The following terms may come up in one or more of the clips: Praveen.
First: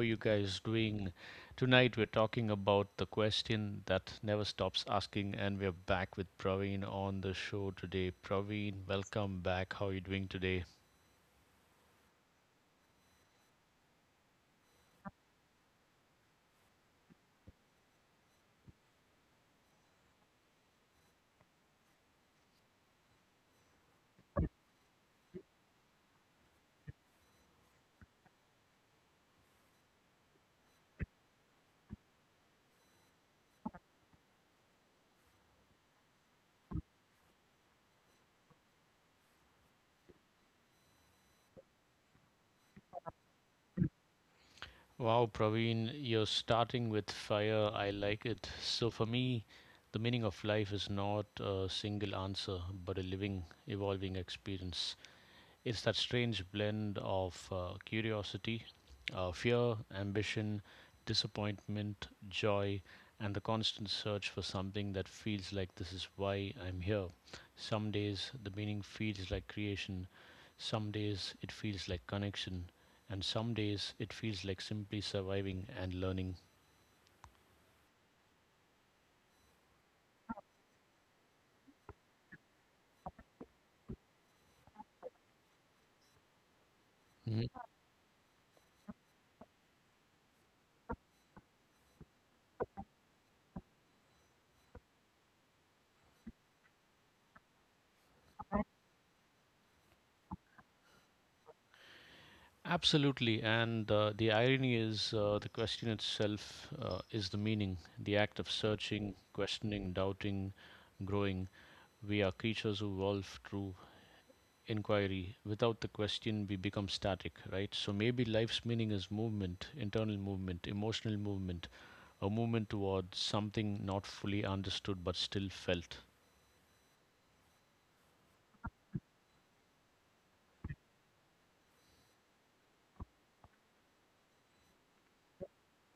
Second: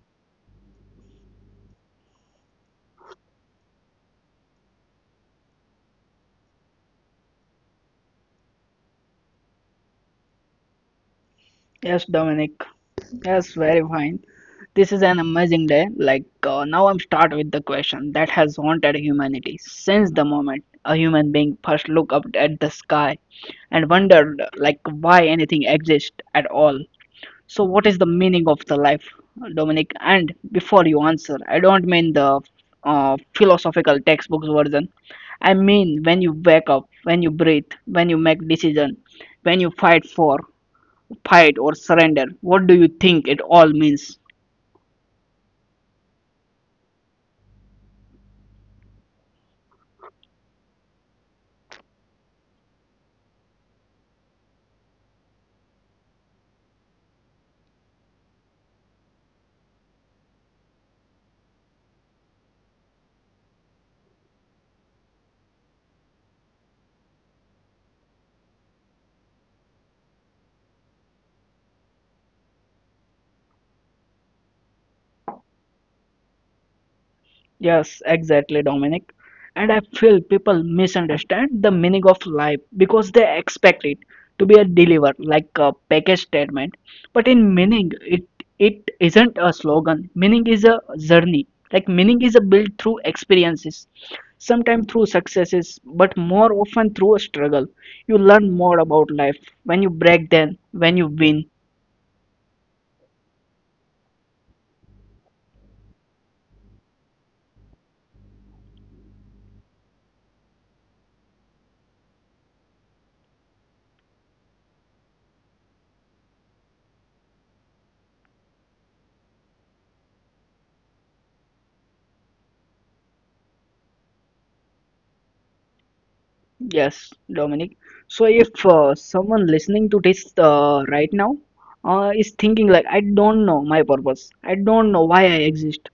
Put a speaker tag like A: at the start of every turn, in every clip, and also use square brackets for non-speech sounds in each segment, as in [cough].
A: you guys doing? Tonight we're talking about the question that never stops asking and we're back with Praveen on the show today. Praveen, welcome back. How are you doing today?
B: Yes, Dominic. Yes, very fine. This is an amazing day. Now, I'm start with the question that has haunted humanity since the moment a human being first looked up at the sky and wondered why anything exists at all. So, what is the meaning of the life, Dominic? And before you answer, I don't mean the philosophical textbooks version. I mean when you wake up, when you breathe, when you make decision, when you fight for fight or surrender. What do you think it all means?
A: Wow, Praveen, you're starting with fire. I like it. So for me, the meaning of life is not a single answer, but a living, evolving experience. It's that strange blend of curiosity, fear, ambition, disappointment, joy, and the constant search for something that feels like this is why I'm here. Some days the meaning feels like creation, some days it feels like connection, and some days it feels like simply surviving and learning.
B: Yes, exactly, Dominic. And I feel people misunderstand the meaning of life because they expect it to be a deliver like a package statement. But
A: Mhm.
B: in meaning, it isn't a slogan. Meaning is a journey. Like meaning is a built through experiences, sometimes through successes, but more often through a struggle. You learn more about life when you break down, when you win.
A: Absolutely, and the irony is the question itself is the meaning, the act of searching, questioning, doubting, growing. We are creatures who evolve through inquiry. Without the question, we become static, right? So maybe life's meaning is movement, internal movement, emotional movement, a movement towards something not fully understood but still felt.
B: Yes, Dominic. So if someone listening to this right now is thinking like, I don't know my purpose. I don't know why I exist.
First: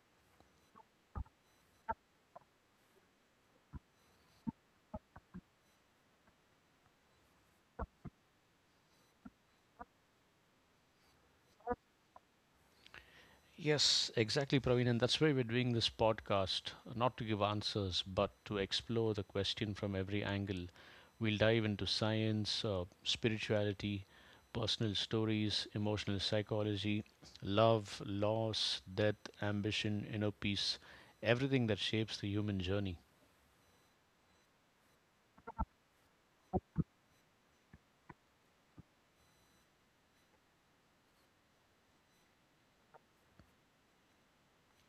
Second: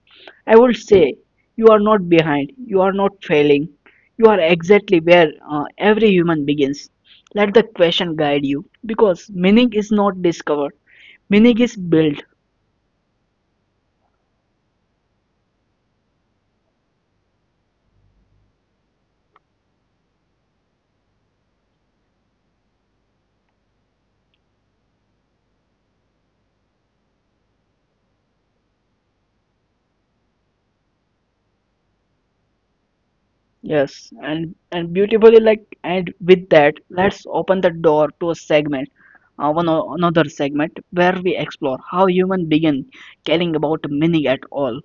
B: I would say you are not behind. You are not failing. You are exactly where every human begins. Let the question guide you because meaning is not discovered. Meaning is built.
A: Yes, exactly, Praveen. And that's why we're doing this podcast, not to give answers, but to explore the question from every angle. We'll dive into science, spirituality, personal stories, emotional psychology, love, loss, death, ambition, inner peace, everything that shapes the human journey.
B: Yes, and beautifully like and with that, let's open the door to a segment, another segment where we explore how human begin caring about meaning at all.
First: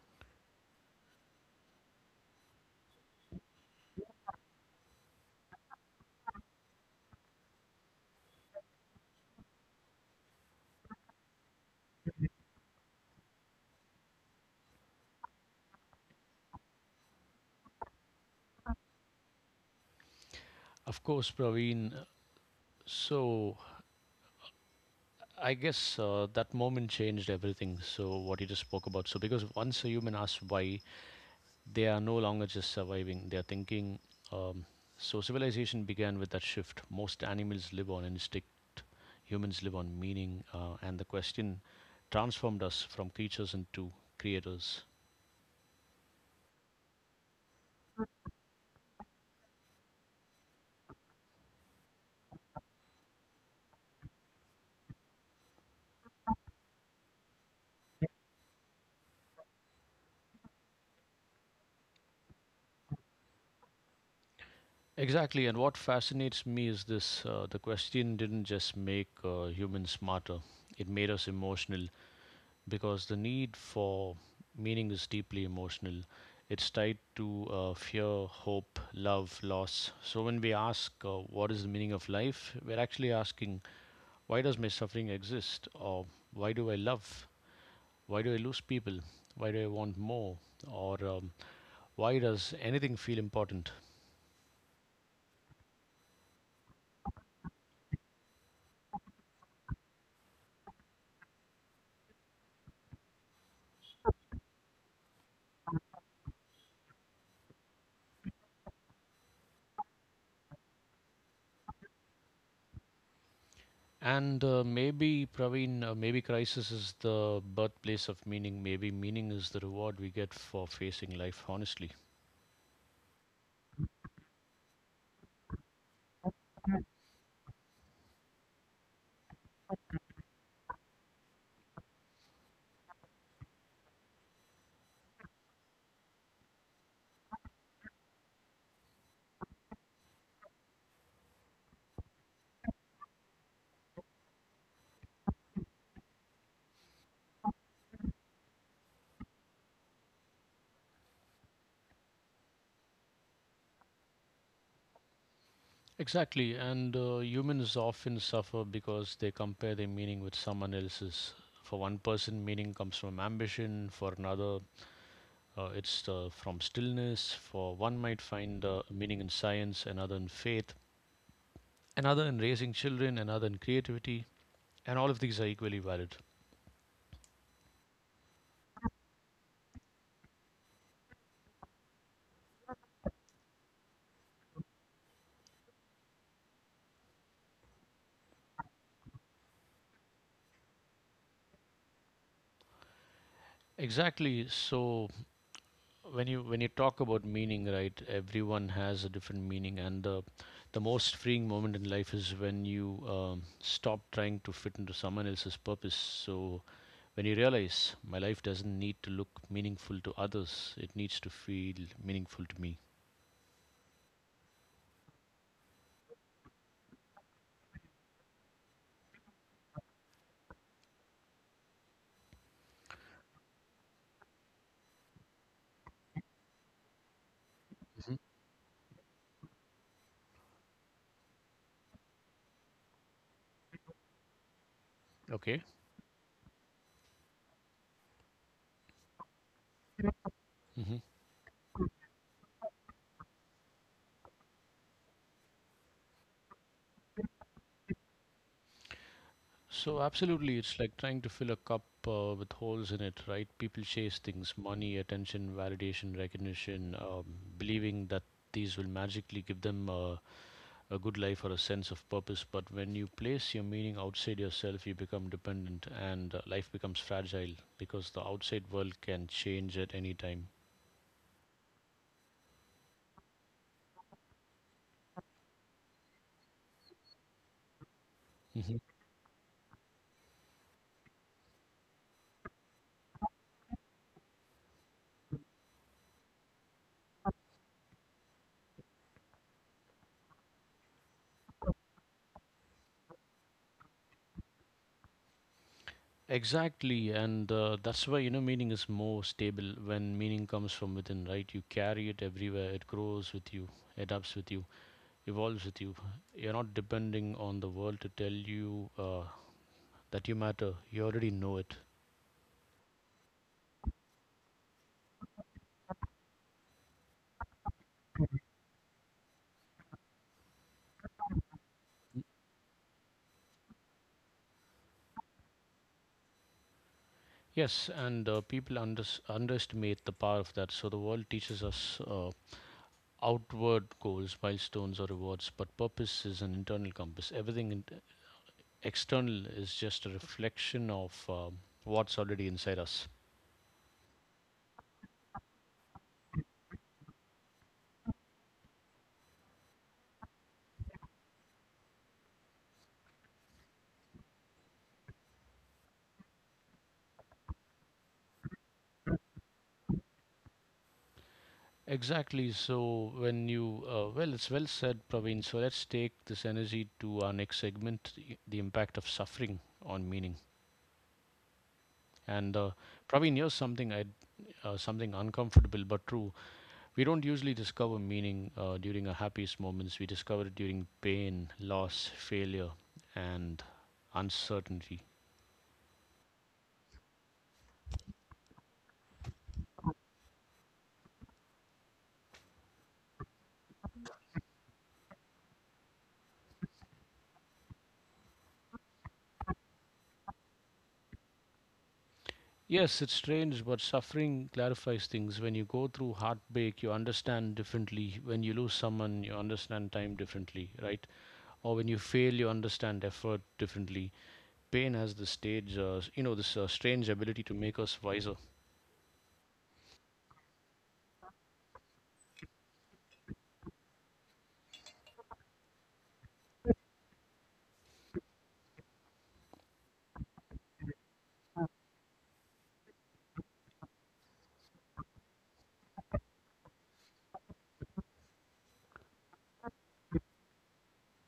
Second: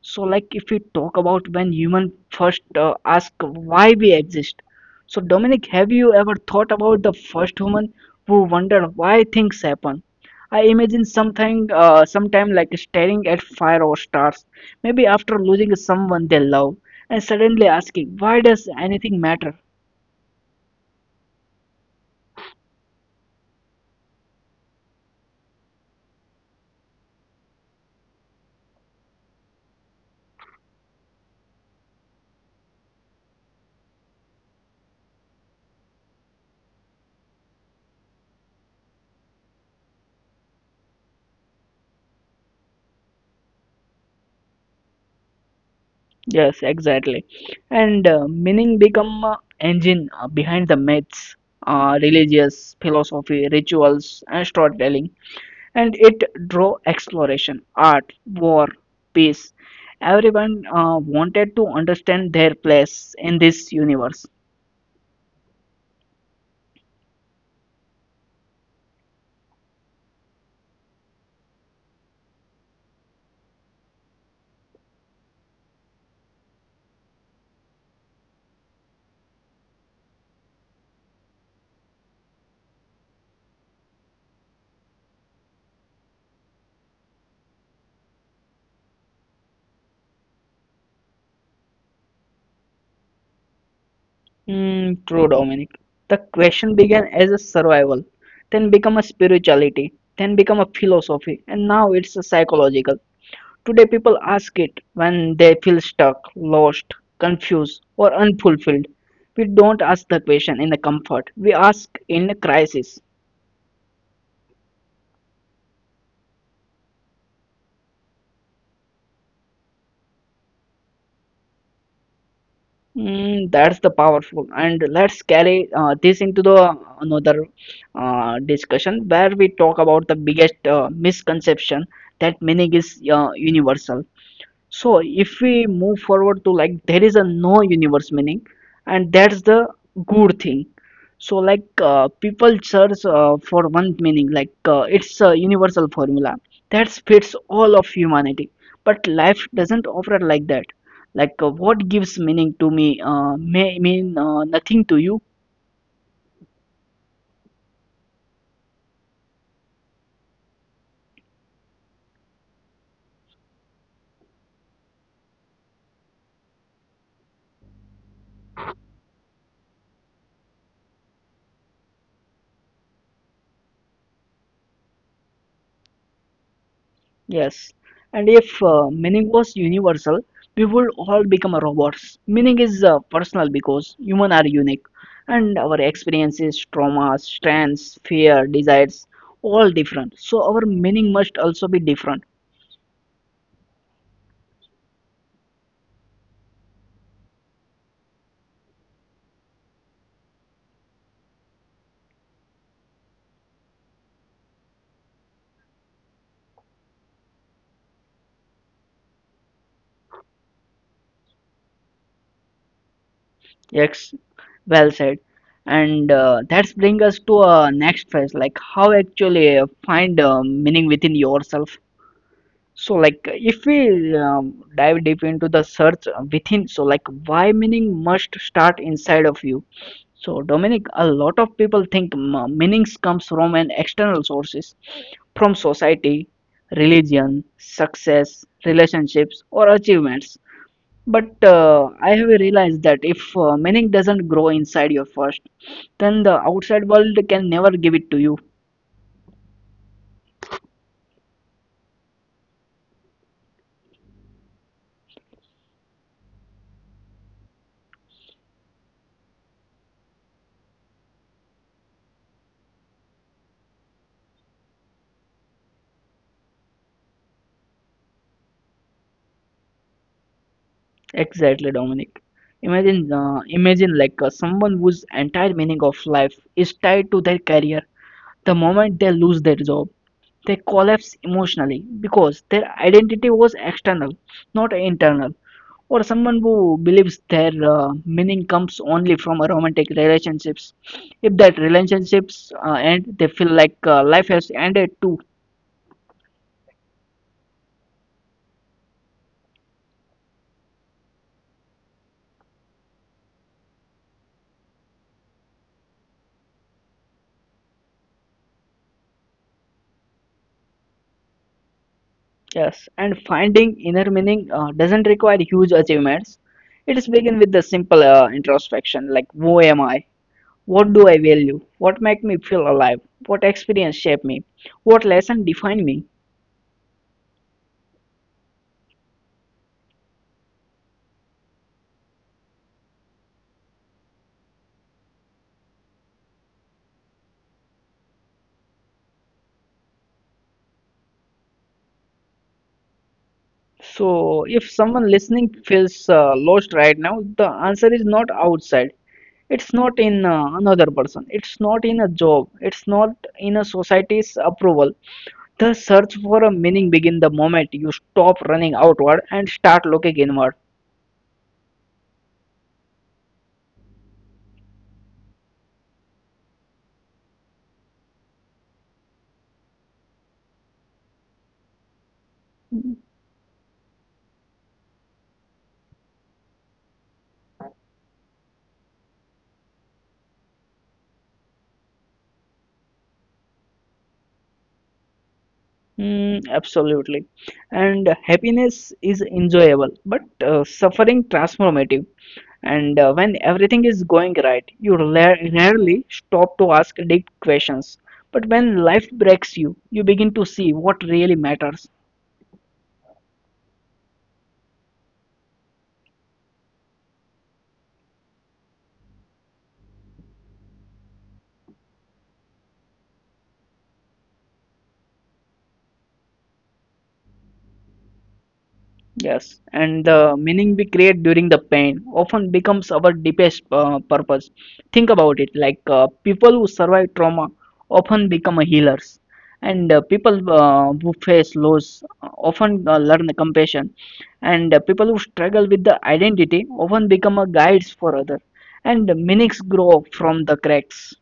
B: So, like, if we talk about when human first ask why we exist. So, Dominic, have you ever thought about the first human who wondered why things happen? I imagine something, sometime like staring at fire or stars, maybe after losing someone they love, and suddenly asking, why does anything matter?
A: Of course, Praveen. So I guess that moment changed everything. So what you just spoke about. So because once a human asks why, they are no longer just surviving, they are thinking. Um, so, civilization began with that shift. Most animals live on instinct, humans live on meaning, and the question transformed us from creatures into creators.
B: Yes, exactly. And meaning become engine behind the myths, religious philosophy, rituals, and storytelling, and it drove exploration, art, war, peace. Everyone wanted to understand their place in this universe.
A: Exactly, and what fascinates me is this the question didn't just make humans smarter, it made us emotional, because the need for meaning is deeply emotional. It's tied to fear, hope, love, loss. So when we ask, what is the meaning of life? We're actually asking, why does my suffering exist? Or why do I love? Why do I lose people? Why do I want more? Or why does anything feel important?
B: Hmm, true, Dominic. The question began as a survival, then become a spirituality, then become a philosophy, and now it's a psychological. Today, people ask it when they feel stuck, lost, confused, or unfulfilled. We don't ask the question in the comfort, we ask in a crisis.
A: And maybe, Praveen, maybe crisis is the birthplace of meaning. Maybe meaning is the reward we get for facing life honestly.
B: Mm, that's the powerful, and let's carry this into the another discussion where we talk about the biggest misconception that meaning is universal. So if we move forward to like there is a no universe meaning, and that's the good thing. So like people search for one meaning, like it's a universal formula that fits all of humanity. But life doesn't operate like that. Like what gives meaning to me may mean nothing to you.
A: Exactly, and humans often suffer because they compare their meaning with someone else's. For one person, meaning comes from ambition, for another, it's from stillness. For one, might find meaning in science, another in faith, another in raising children, another in creativity, and all of these are equally valid.
B: Yes, and if meaning was universal, we would all become robots. Meaning is personal because humans are unique, and our experiences, traumas, strengths, fear, desires, all different. So our meaning must also be different.
A: Exactly, so when you talk about meaning, right? Everyone has a different meaning, and the most freeing moment in life is when you stop trying to fit into someone else's purpose. So when you realize my life doesn't need to look meaningful to others, it needs to feel meaningful to me.
B: Yes, well said. And that's bring us to a next phase, like how actually find meaning within yourself. So like if we dive deep into the search within, so like why meaning
A: Hmm.
B: must start inside of you. So Dominic, a lot of people think meanings comes from an external sources, from
A: Okay.
B: society, religion, success, relationships, or achievements.
A: Hmm.
B: But I have realized that if meaning doesn't grow inside you first, then the outside world can never give it to you.
A: So absolutely, it's like trying to fill a cup with holes in it, right? People chase things, money, attention, validation, recognition, believing that these will magically give them a good life or a sense of purpose. But when you place your meaning outside yourself, you become dependent and life becomes fragile because the outside world can change at any time.
B: Exactly, Dominic. Imagine like someone whose entire meaning of life is tied to their career. The
A: Mhm.
B: moment they lose their job, they collapse emotionally because their identity was external, not internal. Or someone who believes their meaning comes only from a romantic relationships. If that relationships end, they feel like life has ended too.
A: Exactly, and that's why, you know, meaning is more stable when meaning comes from within, right? You carry it everywhere, it grows with you, adapts with you, evolves with you. You're not depending on the world to tell you that you matter, you already know it.
B: Yes, and finding inner meaning doesn't require huge achievements. It is begin with the simple introspection like who am I? What do I value? What make me feel alive? What experience shape me? What lesson define me?
A: Yes, and people unders underestimate the power of that. So the world teaches us outward goals, milestones, or rewards, but purpose is an internal compass. Everything in external is just a reflection of what's already inside us.
B: So if someone listening feels lost right now, the answer is not outside. It's not in another person. It's not in a job. It's not in a society's approval. The search for a meaning begin the moment you stop running outward and start looking inward.
A: Exactly. So when you, well, it's well said, Praveen. So let's take this energy to our next segment, the impact of suffering on meaning. And Praveen, here's something something uncomfortable but true. We don't usually discover meaning during our happiest moments. We discover it during pain, loss, failure, and uncertainty.
B: Mm, absolutely. And happiness is enjoyable, but suffering transformative. And when everything is going right, you rarely stop to ask deep questions. But when life breaks you, you begin to see what really matters.
A: Yes, it's strange, but suffering clarifies things. When you go through heartbreak, you understand differently. When you lose someone, you understand time differently, right? Or when you fail, you understand effort differently. Pain has this stage, you know, this strange ability to make us wiser.
B: Yes, and the meaning we create during the pain often becomes our deepest purpose. Think about it like people who survive trauma often become healers, and people who face loss often learn compassion, and people who struggle with the identity often become a guides for others, and meanings grow from the cracks.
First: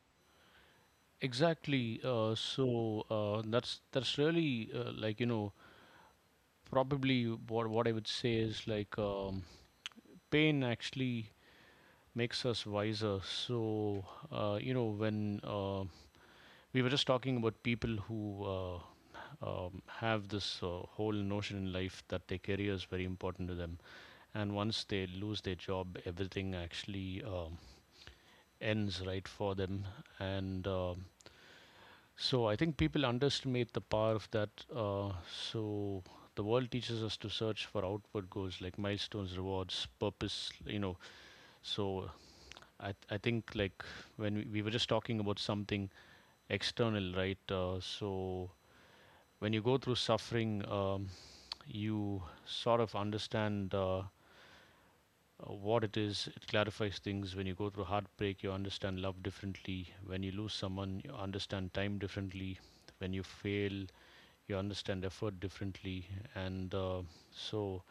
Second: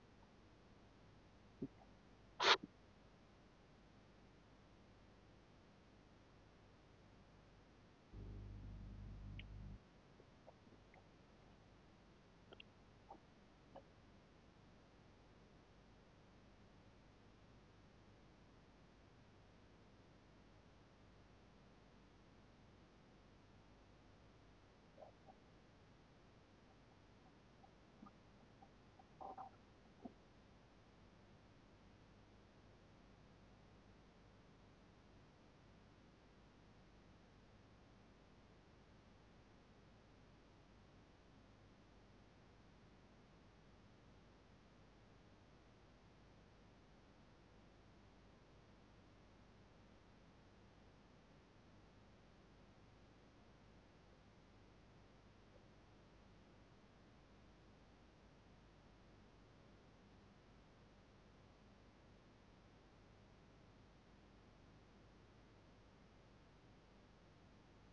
A: Exactly. So that's really like, you know, probably what I would say is like pain actually makes us wiser. So you know, when we were just talking about people who have this whole notion in life that their career is very important to them, and once they lose their job, everything actually ends, right, for them, and so I think people underestimate the power of that. So the world teaches us to search for outward goals like milestones, rewards, purpose. You know, so I think like when we were just talking about something external, right? So when you go through suffering, you sort of understand. What it is, it clarifies things. When you go through heartbreak, you understand love differently. When you lose someone, you understand time differently. When you fail, you understand effort differently, and so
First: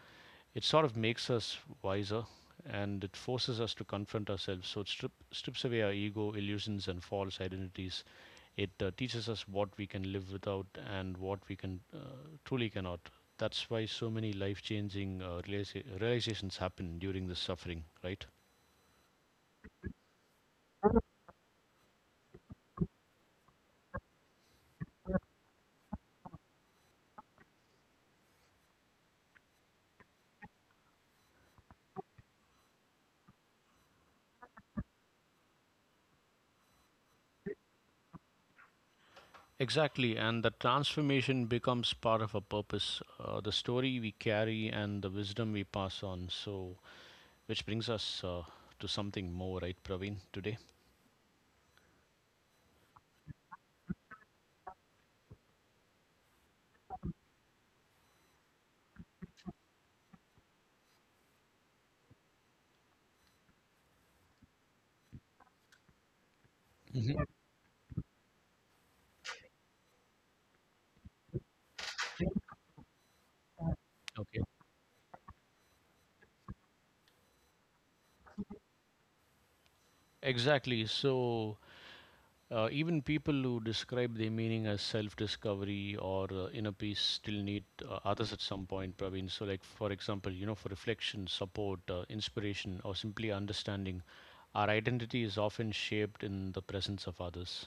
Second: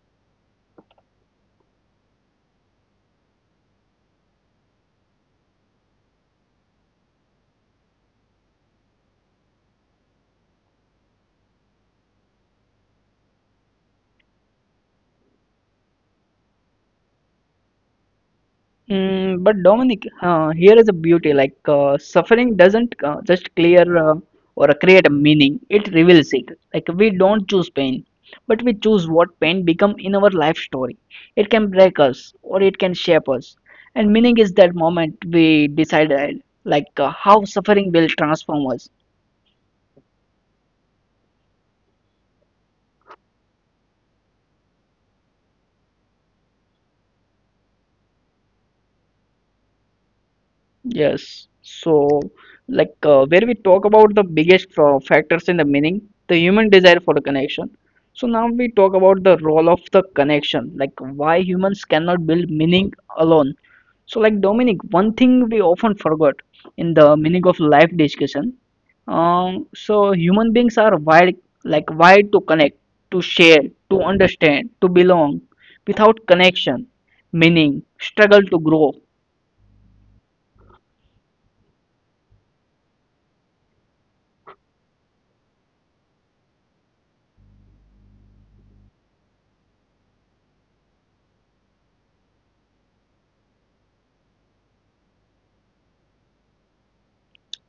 A: it sort of makes us wiser and it forces us to confront ourselves. So it strips away our ego illusions and false identities, it teaches us what we can live without and what we can truly cannot. That's why so many life changing realizations happen during this suffering, right?
B: Mm, but Dominic, here is a beauty. Like suffering doesn't just clear or create a meaning; it reveals it. Like we don't choose pain, but we choose what pain become in our life story. It can break us, or it can shape us. And meaning is that moment we decided, like how suffering will transform us.
A: Exactly, and the transformation becomes part of our purpose, the story we carry, and the wisdom we pass on. So, which brings us to something more, right, Praveen, today?
B: Yes. So, like where we talk about the biggest factors in the meaning, the human desire for a connection. So now we talk about the role of the connection, like why humans cannot build meaning alone. So, like Dominic, one thing we often forgot in the
A: Mhm.
B: meaning of life discussion. So human beings are wired, wired to connect, to share, to
A: Okay.
B: understand, to belong. Without connection, meaning, struggle to grow.
A: Exactly. So, even people who describe their meaning as self discovery or inner peace still need others at some point, Praveen. So, like, for example, you know, for reflection, support, inspiration, or simply understanding, our identity is often shaped in the presence of others.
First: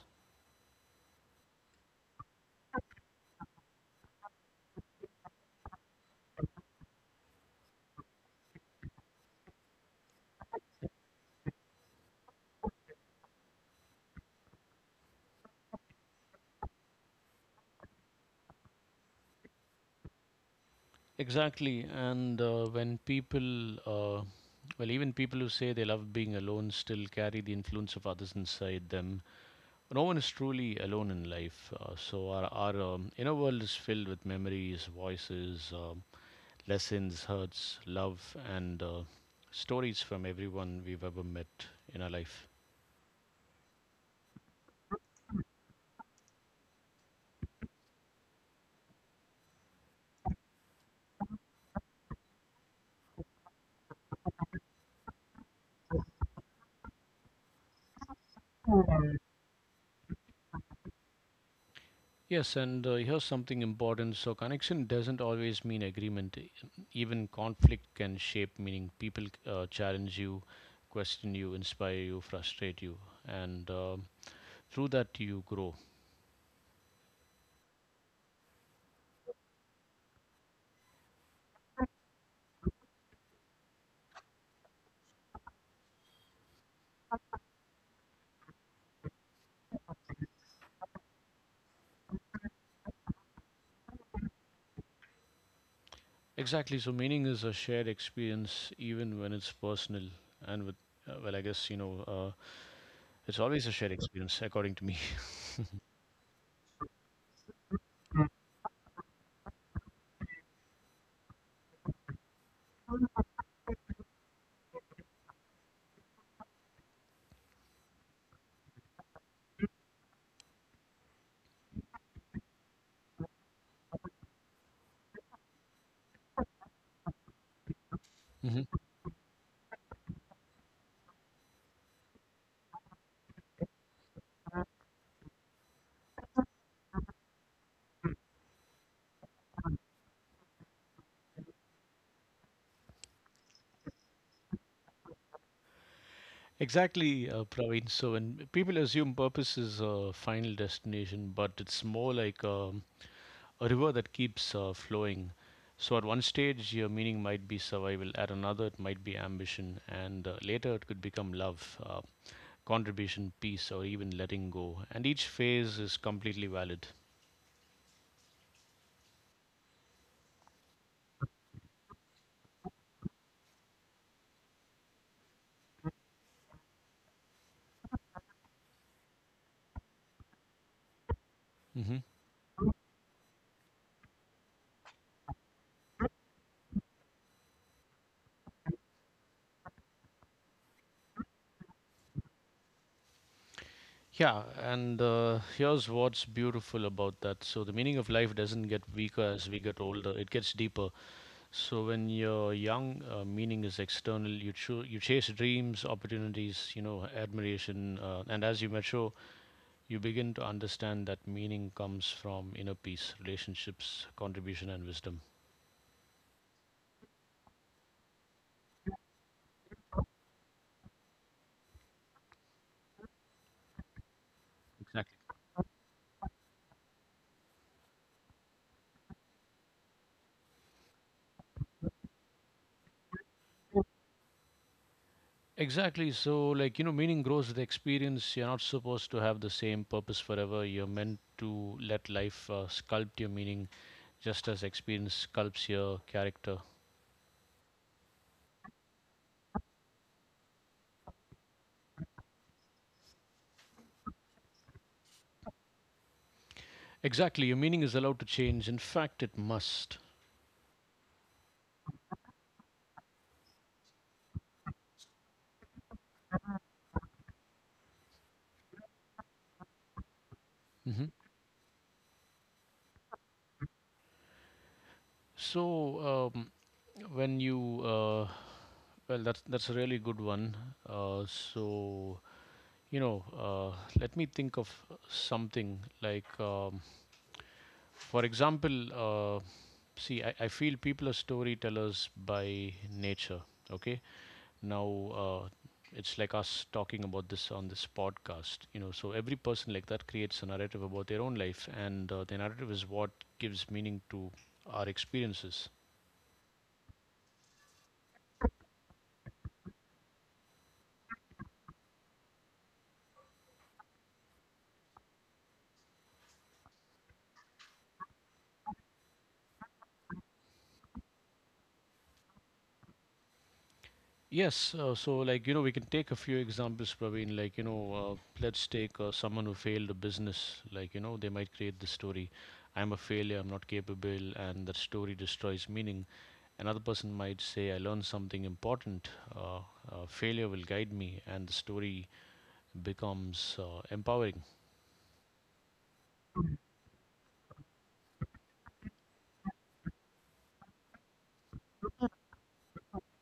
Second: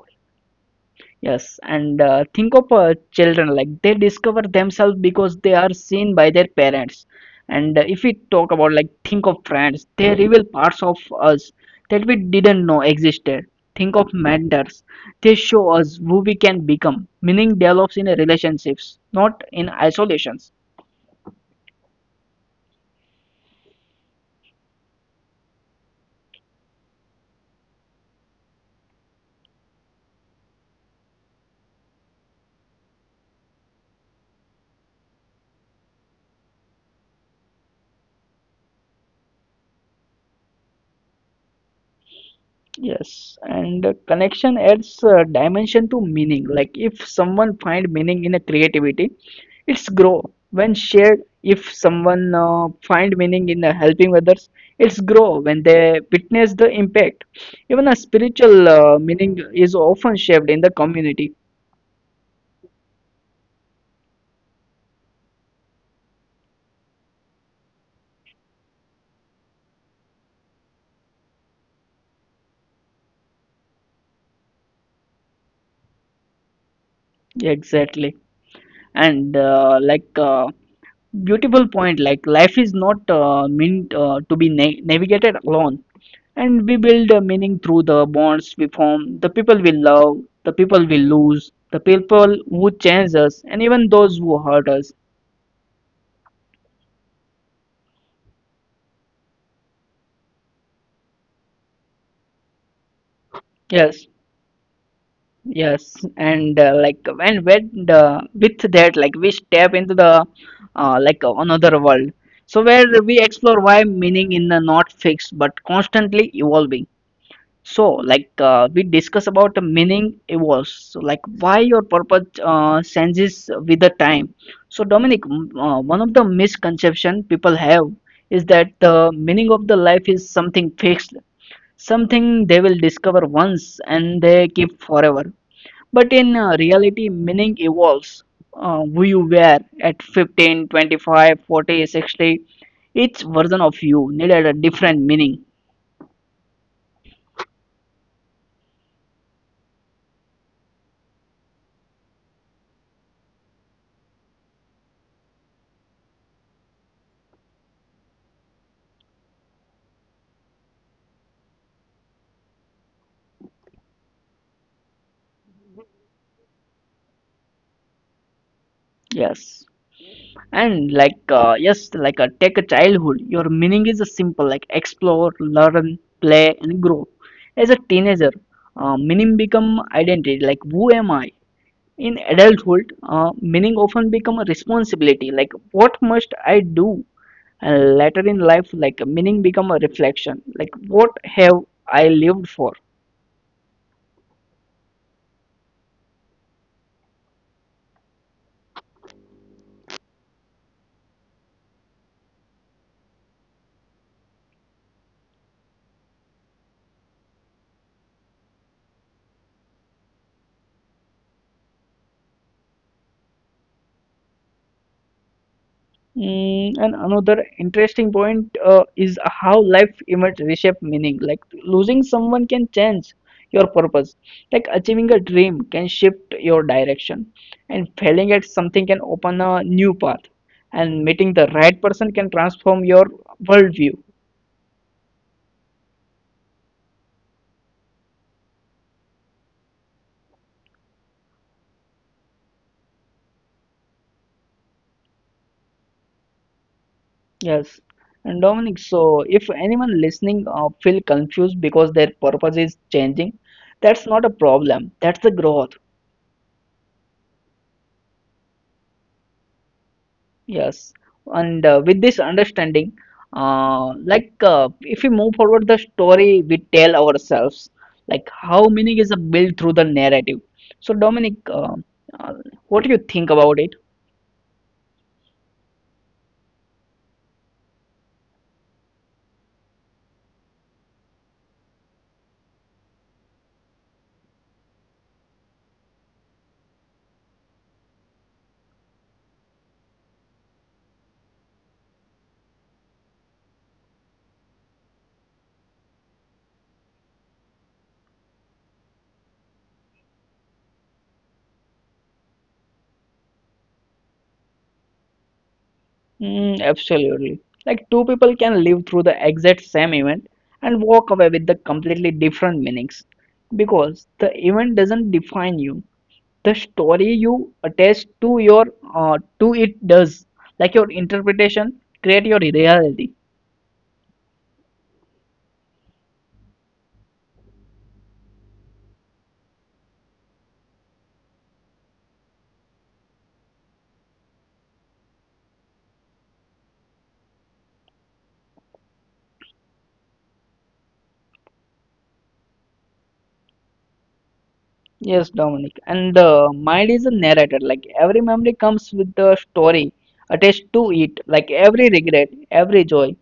B: Yes, and think of children like they discover themselves because they are seen by their parents. And if we talk about like think of friends, they reveal parts of us that we didn't know existed. Think of mentors, they show us who we can become. Meaning develops in relationships, not in isolation.
A: Exactly. And well, even people who say they love being alone still carry the influence of others inside them. No one is truly alone in life. Our inner world is filled with memories, voices, lessons, hurts, love, and stories from everyone we've ever met in our life.
B: Yes, and connection adds dimension to meaning. Like if someone find meaning in a creativity, it's grow. When shared, if someone find meaning in helping others, it's grow. When they witness the impact, even a spiritual meaning is often shaped in the community.
A: Yes, and here's something important. So connection doesn't always mean agreement. Even conflict can shape meaning. People challenge you, question you, inspire you, frustrate you, and through that you grow.
B: Exactly. and like Beautiful point, like life is not meant to be navigated alone, and we build a meaning through the bonds we form, the people we love, the people we lose, the people who change us, and even those who hurt us.
A: Exactly. So meaning is a shared experience, even when it's personal. And well, I guess, you know, it's always a shared
B: Yes,
A: experience, according to me.
B: yes, and like when the, with that, like we step into the another world, so where we explore why meaning in the not fixed but constantly evolving. So, like we discuss about the meaning evolves. So, like why your purpose changes with the time. So, Dominic, one of the misconception people have is
A: [laughs] Hmm.
B: that the meaning of the life is something fixed, something they will discover once and they keep forever. But in reality, meaning evolves. Who you were at 15, 25, 40, 60, each version of you needed a different meaning.
A: Exactly, Praveen. So when people assume purpose is a final destination, but it's more like a river that keeps flowing. So at one stage, your meaning might be survival. At another, it might be ambition, and later it could become love, contribution, peace, or even letting go. And each phase is completely valid.
B: Yes. And like yes, like a take a childhood, your meaning is simple like explore, learn, play, and grow. As a teenager, meaning become identity like who am I? In adulthood, meaning often become a responsibility like what must I do? And later in life, like meaning become a reflection like what have I lived for?
A: Yeah, and here's what's beautiful about that. So, the meaning of life doesn't get weaker as we get older, it gets deeper. So, when you're young, meaning is external. You chase dreams, opportunities, you know, admiration. And as you mature, you begin to understand that meaning comes from inner peace, relationships, contribution, and wisdom.
B: Mm, and another interesting point is how life events reshape meaning. Like losing someone can change your purpose. Like achieving
A: Exactly.
B: a dream can shift your direction, and failing at something can open a new path. And meeting the right person can transform your worldview.
A: Exactly. So, like, you know, meaning grows with experience. You're not supposed to have the same purpose forever. You're meant to let life sculpt your meaning just as experience sculpts your character.
B: Yes. And Dominic, so if anyone listening feel confused because their purpose is changing, that's not a problem. That's the growth.
A: Exactly. Your meaning is allowed to change. In fact, it must.
B: Yes, and with this understanding, if we move forward, the story we tell ourselves, like how meaning is built through the narrative. So,
A: Hmm.
B: Dominic, uh, uh, what do you think about it?
A: So, um, when you, uh, well, that's a really good one. Uh, so, you know, let me think of something like. For example, see, I feel people are storytellers by nature. Okay, now it's like us talking about this on this podcast. You know, so every person like that creates a narrative about their own life, and the narrative is what gives meaning to our experiences.
B: Mm, absolutely. Like two people can live through the exact same event and walk away with the completely different meanings because the event doesn't define you. The story you attach to your to it does. Like your interpretation create your reality.
A: Yes, so like, you know, we can take a few examples, Praveen. Like, you know, let's take someone who failed a business. Like, you know, they might create the story, "I'm a failure, I'm not capable," and that story destroys meaning. Another person might say, I learned something important, uh, failure will guide me, and the story becomes empowering.
B: Yes, Dominic. And the mind is a narrator. Like every memory comes with the story attached to it. Like every regret, every joy,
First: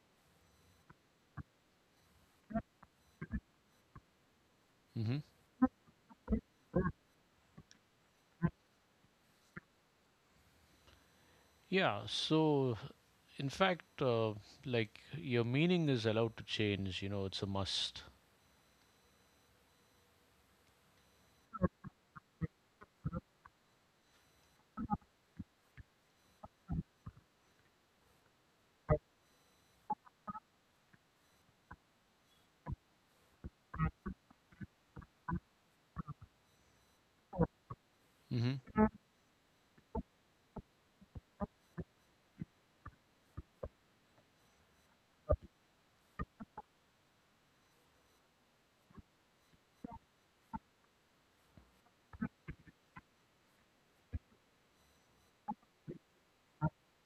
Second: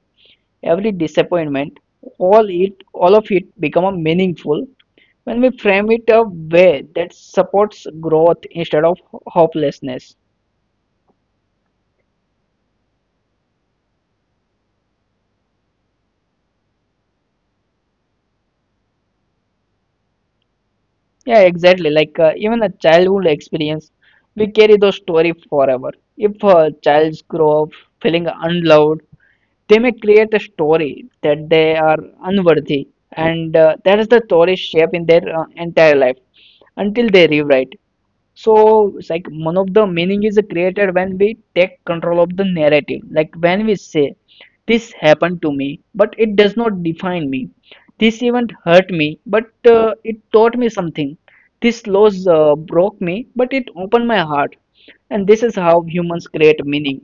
B: every disappointment, all of it become a meaningful
A: Hmm.
B: when we frame it a way that supports growth instead of hopelessness.
A: Yeah, so in fact, like your meaning is allowed to change, you know, it's a must.
B: Yeah, exactly. Like even a childhood experience, we carry those story forever. If a child's grow up feeling unloved, they may create a story that they are unworthy, and that is the story shape in their entire life until they rewrite. So
A: hmm
B: it's like one of the meaning is created when we take control of the narrative, like when we say this happened to me but it does not define me, this event hurt me but it taught me something, this loss broke me but it opened my heart, and this is how humans create meaning,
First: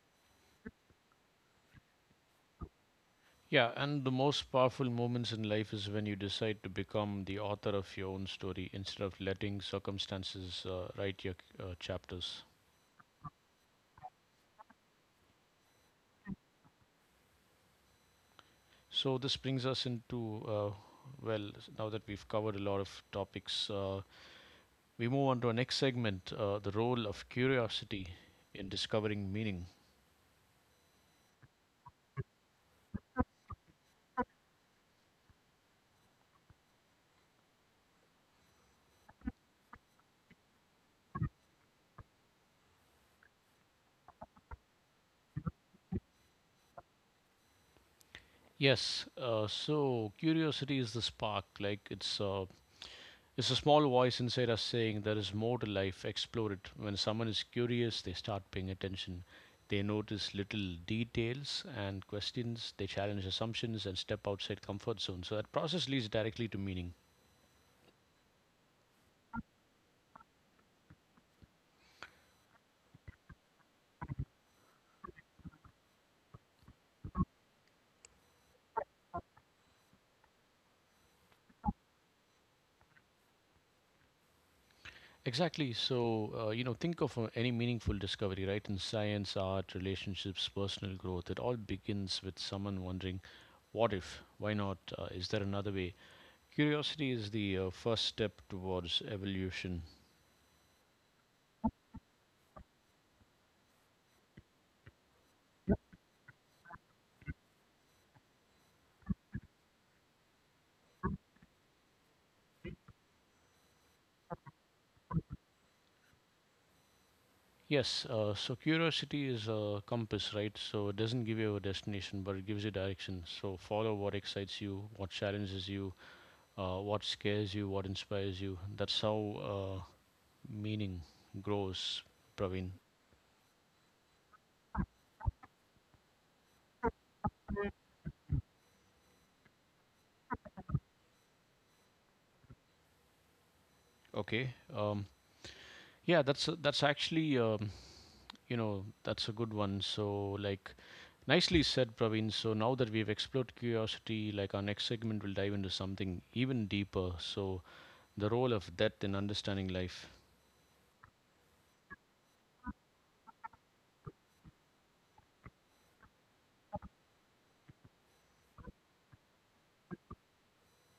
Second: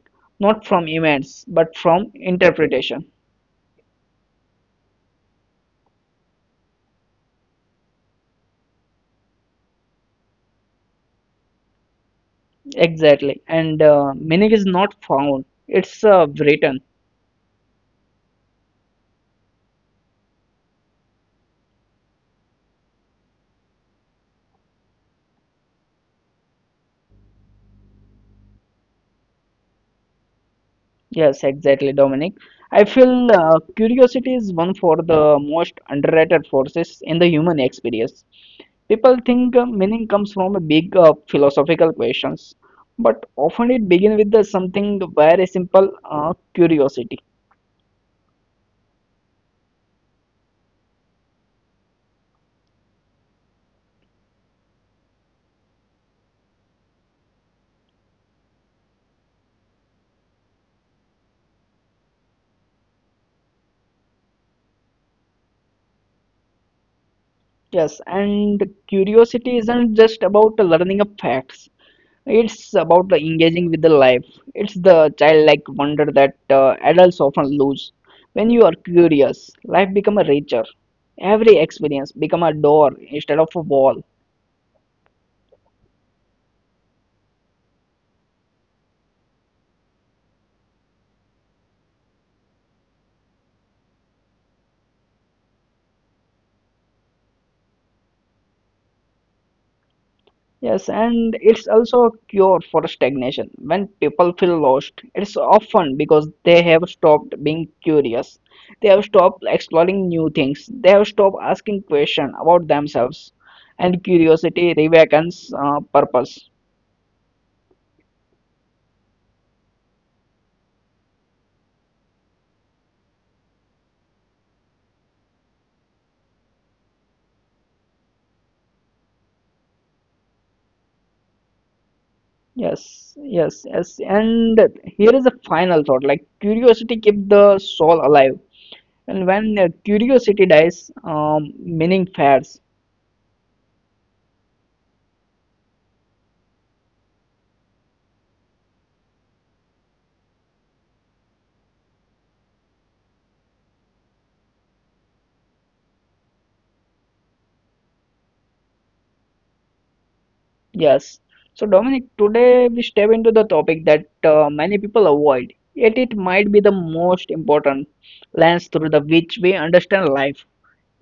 B: not from events but from interpretation.
A: Yeah, and the most powerful moments in life is when you decide to become the author of your own story instead of letting circumstances write your chapters.
B: Exactly, and meaning is not found, it's written.
A: So this brings us into, uh, well, now that we've covered a lot of topics. We move on to our next segment, the role of curiosity in discovering meaning.
B: Yes, exactly, Dominic. I feel curiosity is one for the most underrated forces in the human experience. People think meaning comes from a big philosophical questions, but often it begins with the something very simple, curiosity.
A: Yes, so curiosity is the spark, like it's a small voice inside us saying there is more to life, explore it. When someone is curious, they start paying attention. They notice little details and questions, they challenge assumptions and step outside comfort zone. So that process leads directly to meaning.
B: Yes, and curiosity isn't just about learning of facts. It's about the engaging with the life. It's the childlike wonder that adults often lose. When you are curious, life become a richer. Every experience become a door instead of a wall.
A: Exactly. So, you know, think of any meaningful discovery, right? In science, art, relationships, personal growth, it all begins with someone wondering, what if? Why not? Is there another way? Curiosity is the first step towards evolution.
B: Yes, and it's also a cure for stagnation. When people feel lost, it's often because they have stopped being curious. They have stopped exploring new things. They have stopped asking questions about themselves. And curiosity rewakens purpose.
A: Yes, so curiosity is a compass, right? So it doesn't give you a destination, but it gives you direction. So follow what excites you, what challenges you, what scares you, what inspires you. That's how meaning grows, Praveen.
B: Yes, yes, yes. And here is a final thought. Like curiosity keeps the soul alive, and when curiosity dies, meaning fades.
A: Okay. Yeah, that's actually you know, that's a good one. So like, nicely said, Praveen. So now that we've explored curiosity, like our next segment will dive into something even deeper. So the role of death in understanding life.
B: Yes. So Dominic, today we step into the topic that many people avoid, yet it might be the most important lens through the which we understand life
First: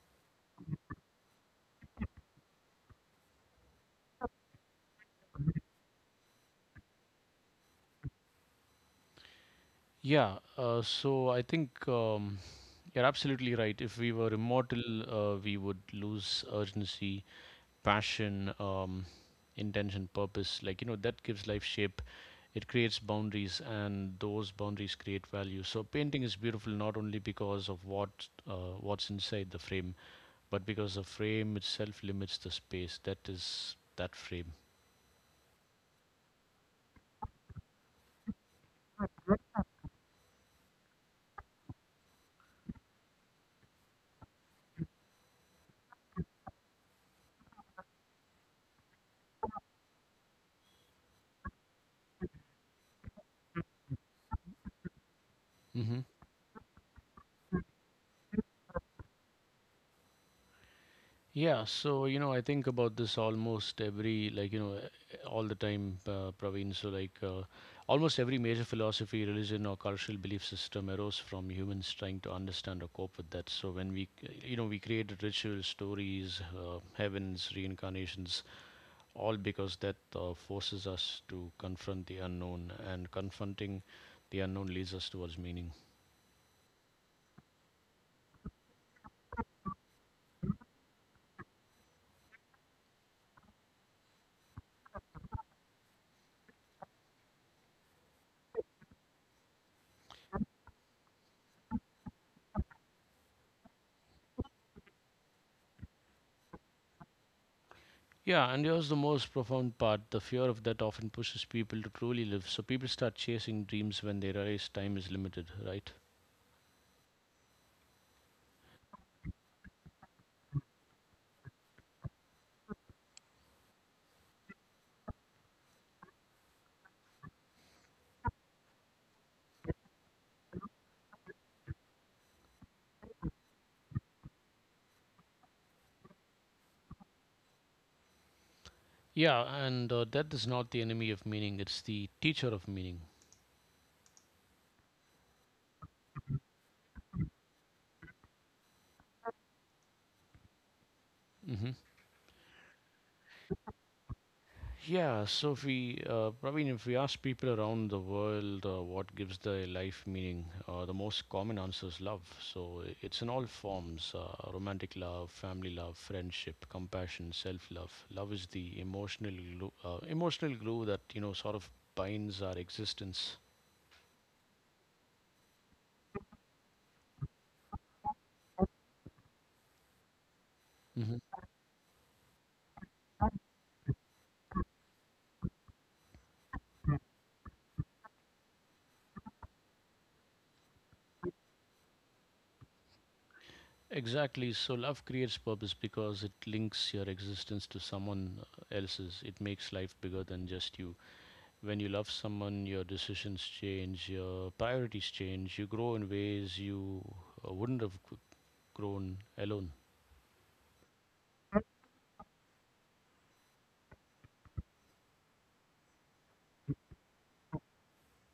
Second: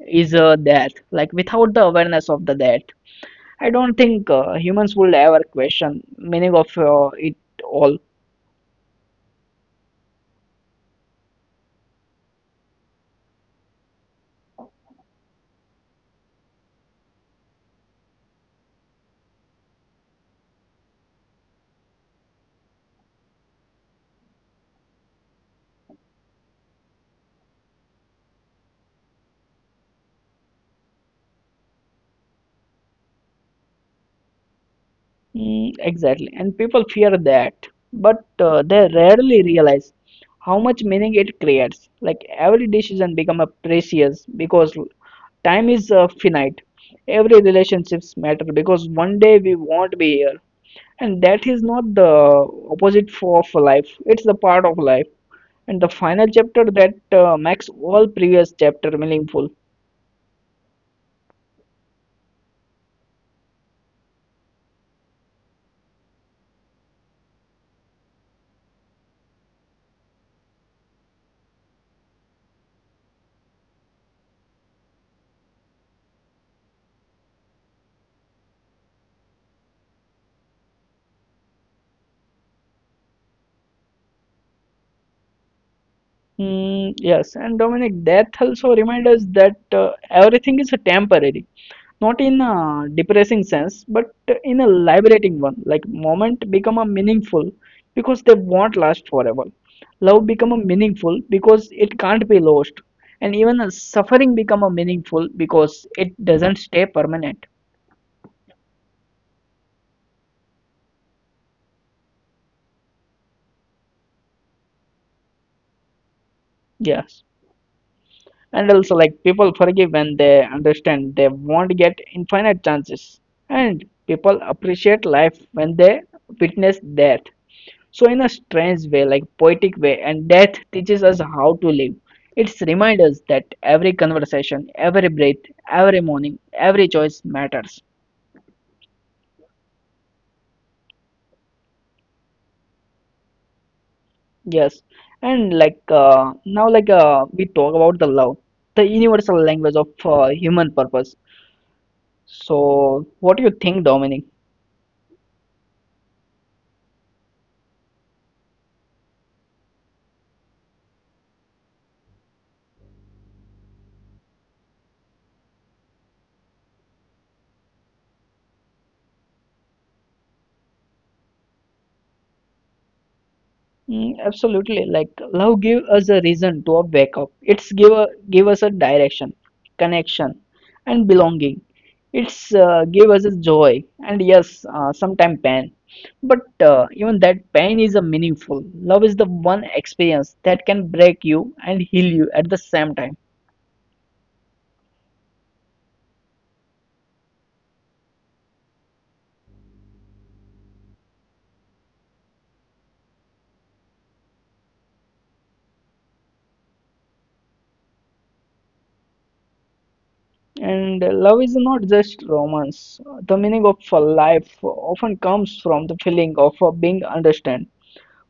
B: is death. Like without the awareness of the death, I don't think humans would ever question meaning of it all.
A: Yeah. So I think you're absolutely right. If we were immortal, we would lose urgency, passion, intention, purpose. Like, you know, that gives life shape. It creates boundaries, and those boundaries create value. So painting is beautiful not only because of what's inside the frame, but because the frame itself limits the space that is that frame.
B: Mm, exactly, and people fear that, but they rarely realize how much meaning it creates. Like every decision becomes precious because time is finite. Every relationships matter because one day we won't be here, and that is not the opposite for of life. It's the part of life, and the
A: hmm
B: final chapter that makes all previous chapter meaningful.
A: Yeah, so you know, I think about this almost every, like, you know, eh, all the time, Praveen. So, like, almost every major philosophy, religion, or cultural belief system arose from humans trying to understand or cope with that. So, when we, you know, we created rituals, stories, heavens, reincarnations, all because that forces us to confront the unknown, and confronting the unknown leads us towards meaning.
B: Mm, yes, and Dominic, death also reminds us that everything is temporary, not in a depressing sense but in a liberating one, like moment become a meaningful because they won't last forever, love become a meaningful because it can't be lost, and even a suffering become a meaningful because it doesn't stay permanent.
A: Yeah, and here's the most profound part: the fear of that often pushes people to truly live. So people start chasing dreams when they realize time is limited, right?
B: Yes, and also like people forgive when they understand they won't get infinite chances, and people appreciate life when they witness that. So, in a strange way, like poetic way, and death teaches us how to live. It's reminds us that every conversation, every breath, every morning, every choice matters.
A: Yeah, and that is not the enemy of meaning, it's the teacher of meaning.
B: Yes, and like now, like we talk about the love, the universal language of human purpose.
A: hmm
B: So, what do you think, Dominic?
A: Yeah, so if we, Praveen, if we ask people around the world what gives their life meaning, the most common answer is love. So it's in all forms, romantic love, family love, friendship, compassion, self love. Love is the emotional glue that, you know, sort of binds our existence.
B: Mm, absolutely. Like love give us a reason to a wake up. It's give a, give us a direction, connection, and
A: hmm
B: belonging. It's give us a joy and yes, sometimes pain. But even that pain is a meaningful. Love is the one experience that can break you and heal you at the same time.
A: Exactly. So love creates purpose because it links your existence to someone else's. It makes life bigger than just you. When you love someone, your decisions change, your priorities change, you grow in ways you wouldn't have g- grown alone.
B: And love is not just romance. The meaning of a life often comes from the feeling of being understood,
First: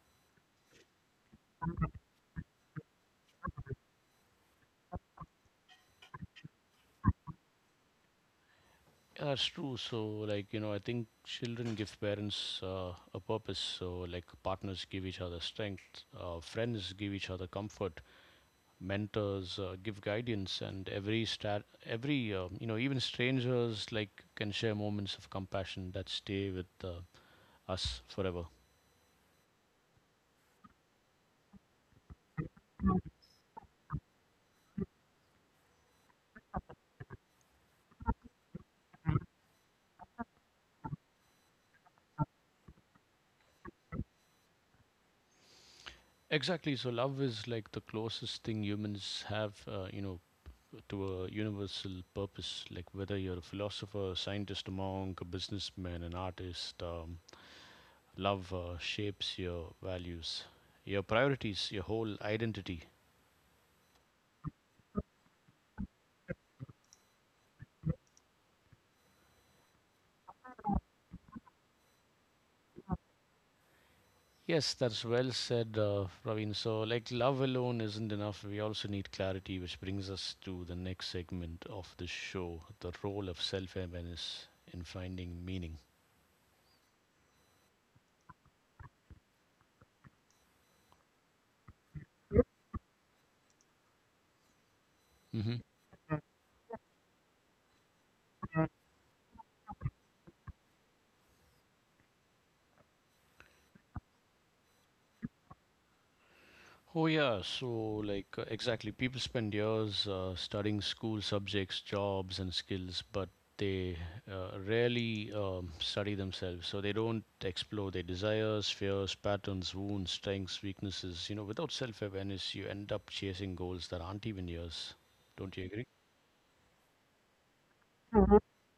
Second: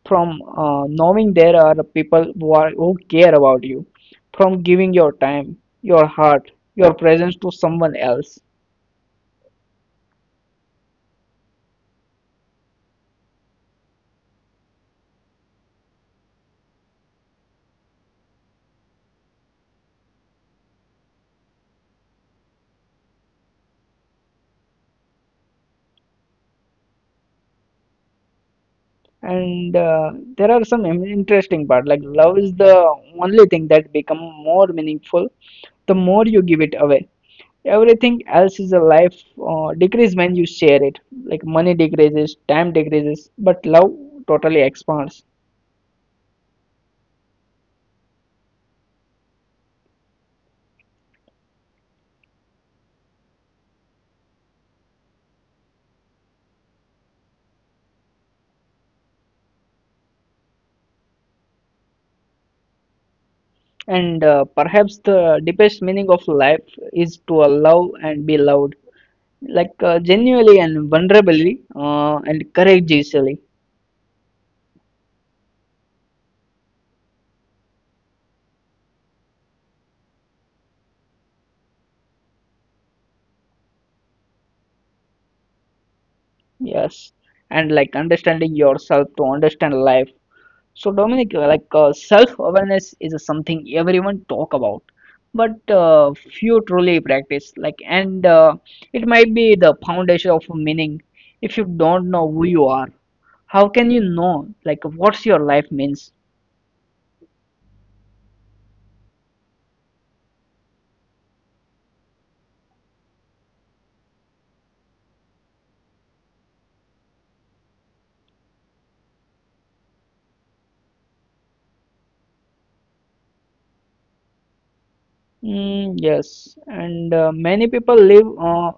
B: from knowing there are people who, are, who care about you, from giving your time, your heart, your presence to someone else.
A: Yeah, that's true. So, like, you know, I think children give parents a purpose. So, like, partners give each other strength, friends give each other comfort, mentors give guidance, and every star, every, you know, even strangers, like, can share moments of compassion that stay with us forever.
B: And there are some interesting part like love is the only thing that become more meaningful the more you give it away. Everything else is a life decrease when you share it. Like money decreases, time decreases, but love totally expands.
A: Exactly. So love is like the closest thing humans have, you know, to a universal purpose. Like whether you're a philosopher, scientist, a monk, a businessman, an artist, love shapes your values, your priorities, your whole identity.
B: And perhaps the deepest meaning of life is to love and be loved. Like genuinely and vulnerably and courageously.
A: Yes, that's well said, Praveen. So, like, love alone isn't enough. We also need clarity, which brings us to the next segment of the show: the role of self awareness in finding meaning.
B: Yes, and like understanding yourself to understand life. So Dominic, like self-awareness is something everyone talk about, but few truly practice, like and it might be the foundation of meaning. If you don't know who you are, how can you know like what's your life means?
A: Oh, yeah. So, like, exactly. People spend years studying school subjects, jobs, and skills, but they rarely study themselves. So, they don't explore their desires, fears, patterns, wounds, strengths, weaknesses. You know, without self awareness, you end up chasing goals that aren't even yours. Don't you agree?
B: Mm, yes, and many people live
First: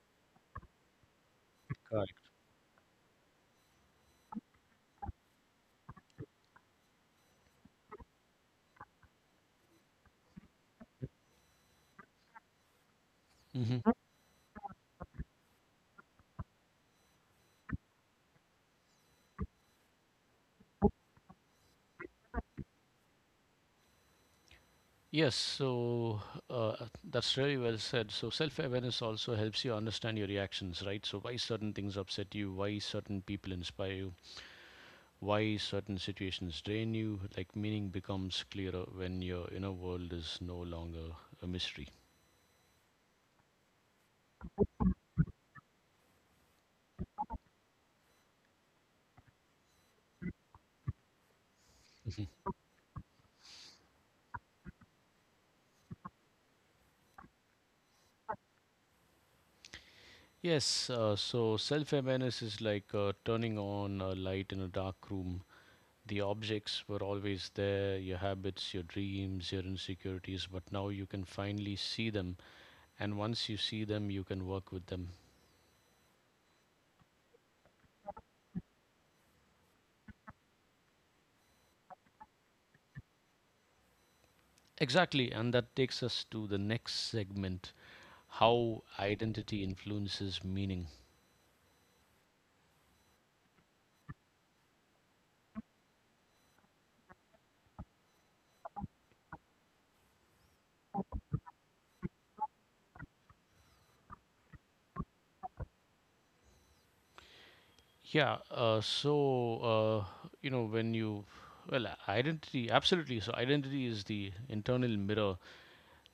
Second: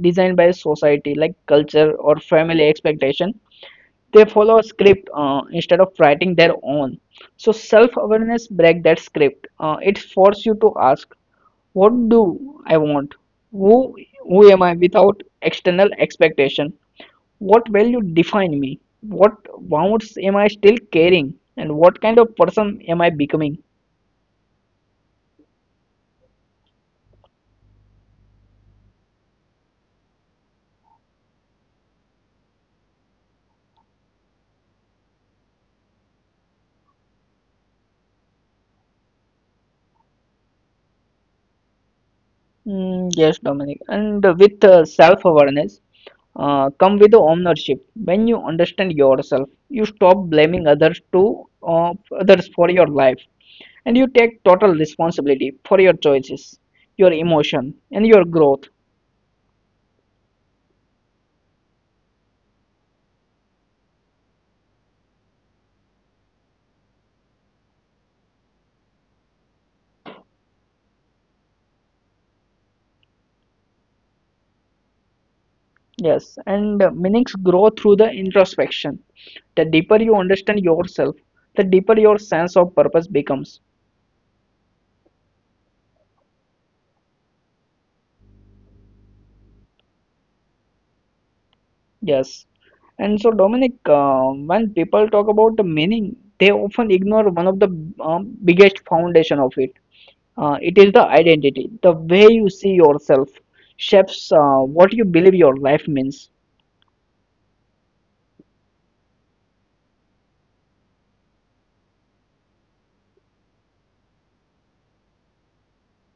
B: designed by society, like culture
A: Correct.
B: or family expectation. They follow a script instead of writing their own. So self-awareness break that script. It force you to ask, what do I want?
A: hmm
B: Who who am I without external expectation? What value define me? What wounds am I still carrying? And what kind of person am I becoming?
A: Yes, so uh, that's really well said. So self-awareness also helps you understand your reactions, right? So why certain things upset you, why certain people inspire you, why certain situations drain you, like meaning becomes clearer when your inner world is no longer a mystery.
B: Mm, yes, Dominic. And with self-awareness, come with ownership. When you understand yourself, you stop blaming others to others for your life, and you take total responsibility for your choices, your emotion, and your growth.
A: Yes, so self-awareness is like turning on a light in a dark room. The objects were always there, your habits, your dreams, your insecurities, but now you can finally see them. And once you see them, you can work with them.
B: Yes, and meanings grow through the introspection. The deeper you understand yourself, the deeper your sense of purpose becomes.
A: Exactly, and that takes us to the next segment: how identity influences meaning.
B: Yes. And so, Dominic, when people talk about the meaning, they often ignore one of the biggest foundation of it. It is the identity. The way you see yourself shapes what you believe your life means.
A: Yeah, you know, when you, identity, absolutely. So identity is the internal mirror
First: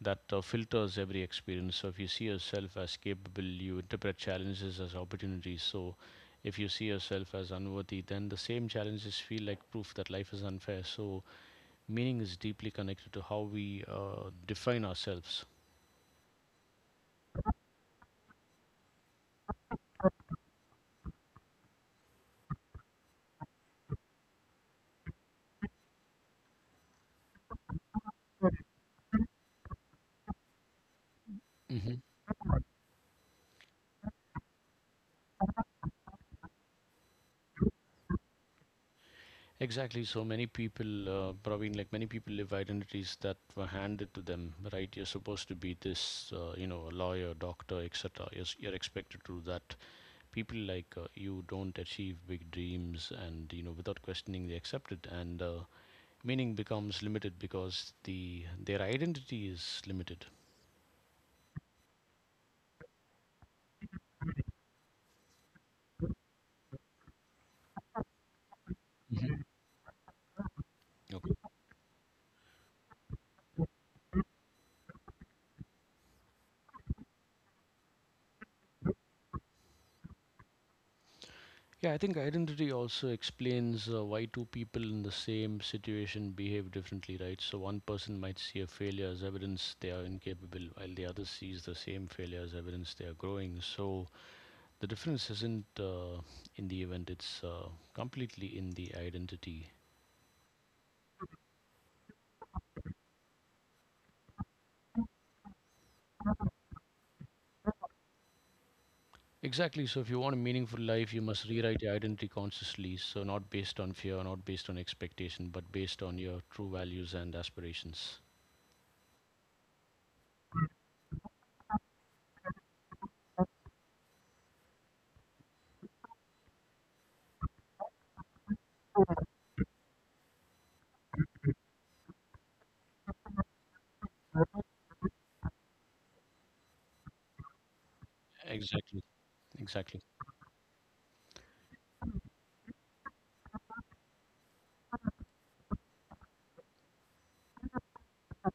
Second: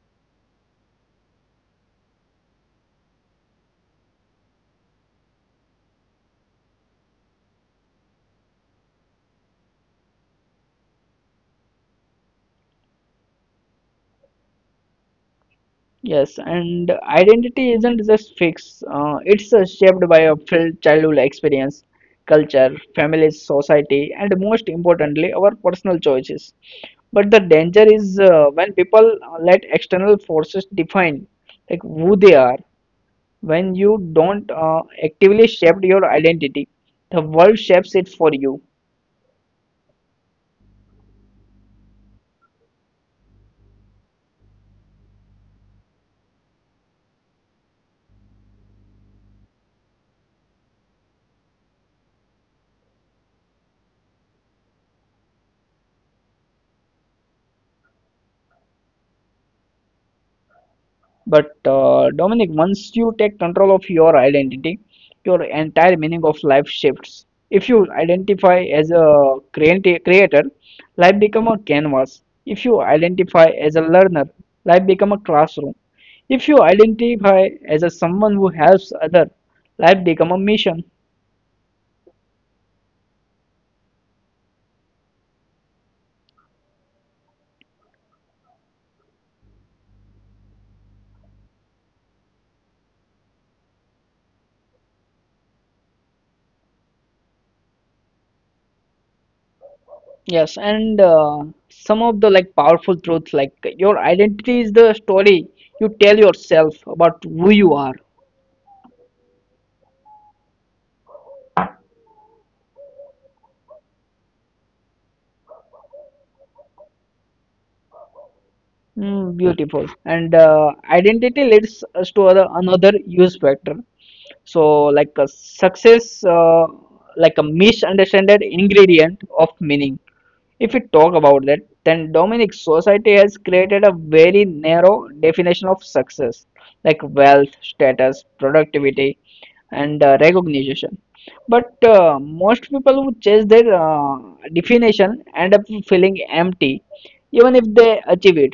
A: that filters every experience. So if you see yourself as capable, you interpret challenges as opportunities. So if you see yourself as unworthy, then the same challenges feel like proof that life is unfair. So meaning is deeply connected to how we define ourselves.
B: Yes, and identity isn't just fixed. It's shaped by a filled childhood experience, culture, family, society, and most importantly, our personal choices. But the danger is when people let external forces define like who they are. When you don't actively shape your identity, the world shapes it for you.
A: Exactly. So many people, Praveen, like many people live identities that were handed to them, right? You're supposed to be this, you know, a lawyer, doctor, etc. You're, you're expected to do that. People like you don't achieve big dreams and, you know, without questioning, they accept it. And meaning becomes limited because the their identity is limited.
B: But Dominic, once you take control of your identity, your entire meaning of life shifts. If you identify as a
A: Mhm.
B: creator, life become a canvas. If you identify as a learner, life become a classroom. If you identify as a someone who helps other, life become a mission.
A: Yeah, I think identity also explains why two people in the same situation behave differently, right? So one person might see a failure as evidence they are incapable, while the other sees the same failure as evidence they are growing. So the difference isn't in the event, it's completely in the identity.
B: Yes, and some of the like powerful truths like your identity is the story you tell yourself about who you are.
A: Exactly. So if you want a meaningful life, you must rewrite your identity consciously. So not based on fear, not based on expectation, but based on your true values and aspirations.
B: Mm, beautiful. And identity leads us to other, another use factor. So, like a success, like a misunderstood ingredient of meaning. If we talk about that, then Dominic society has created a very narrow definition of success, like wealth, status,
A: Exactly.
B: productivity,
A: Exactly.
B: and recognition. But most people who chase their definition end up feeling empty, even if they achieve it.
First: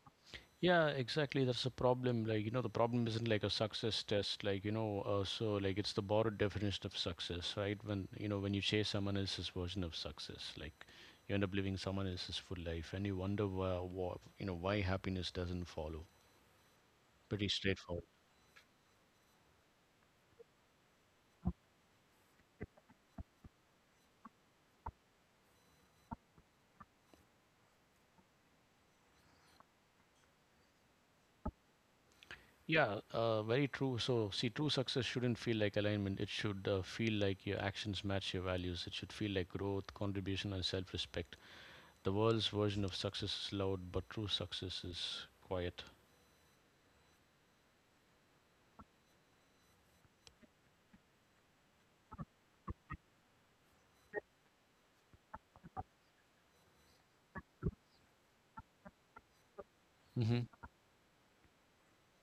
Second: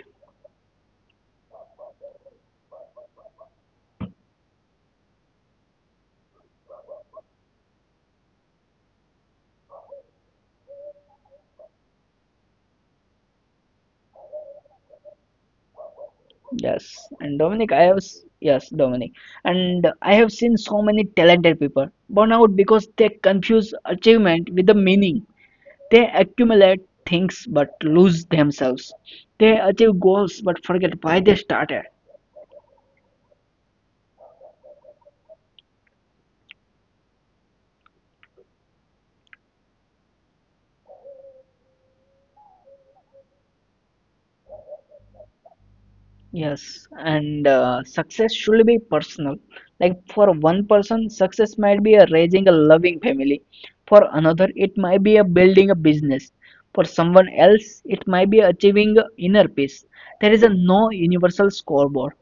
A: Yeah, exactly. That's a problem. Like, you know, the problem isn't like a success test. Like, you know, so like it's the borrowed definition of success, right? When, you know, when you chase someone else's version of success, like you end up living someone else's full life and you wonder why, you know, why happiness doesn't follow.
B: Yes, and
A: Pretty
B: Dominic, I have
A: straightforward.
B: s- yes, Dominic, and I have seen so many talented people burn out because they confuse achievement with the meaning. They accumulate things but lose themselves. They achieve goals but forget why they started.
A: Yeah, very true. So, see, true success shouldn't feel like alignment. It should feel like your actions match your values. It should feel like growth, contribution, and self respect. The world's version of success is loud, but true success is quiet.
B: Yes, and success should be personal. Like for one person, success might be a raising a loving family. For another, it might be a building a business. For someone else, it might be achieving a inner peace. There is
A: hmm
B: a no universal scoreboard.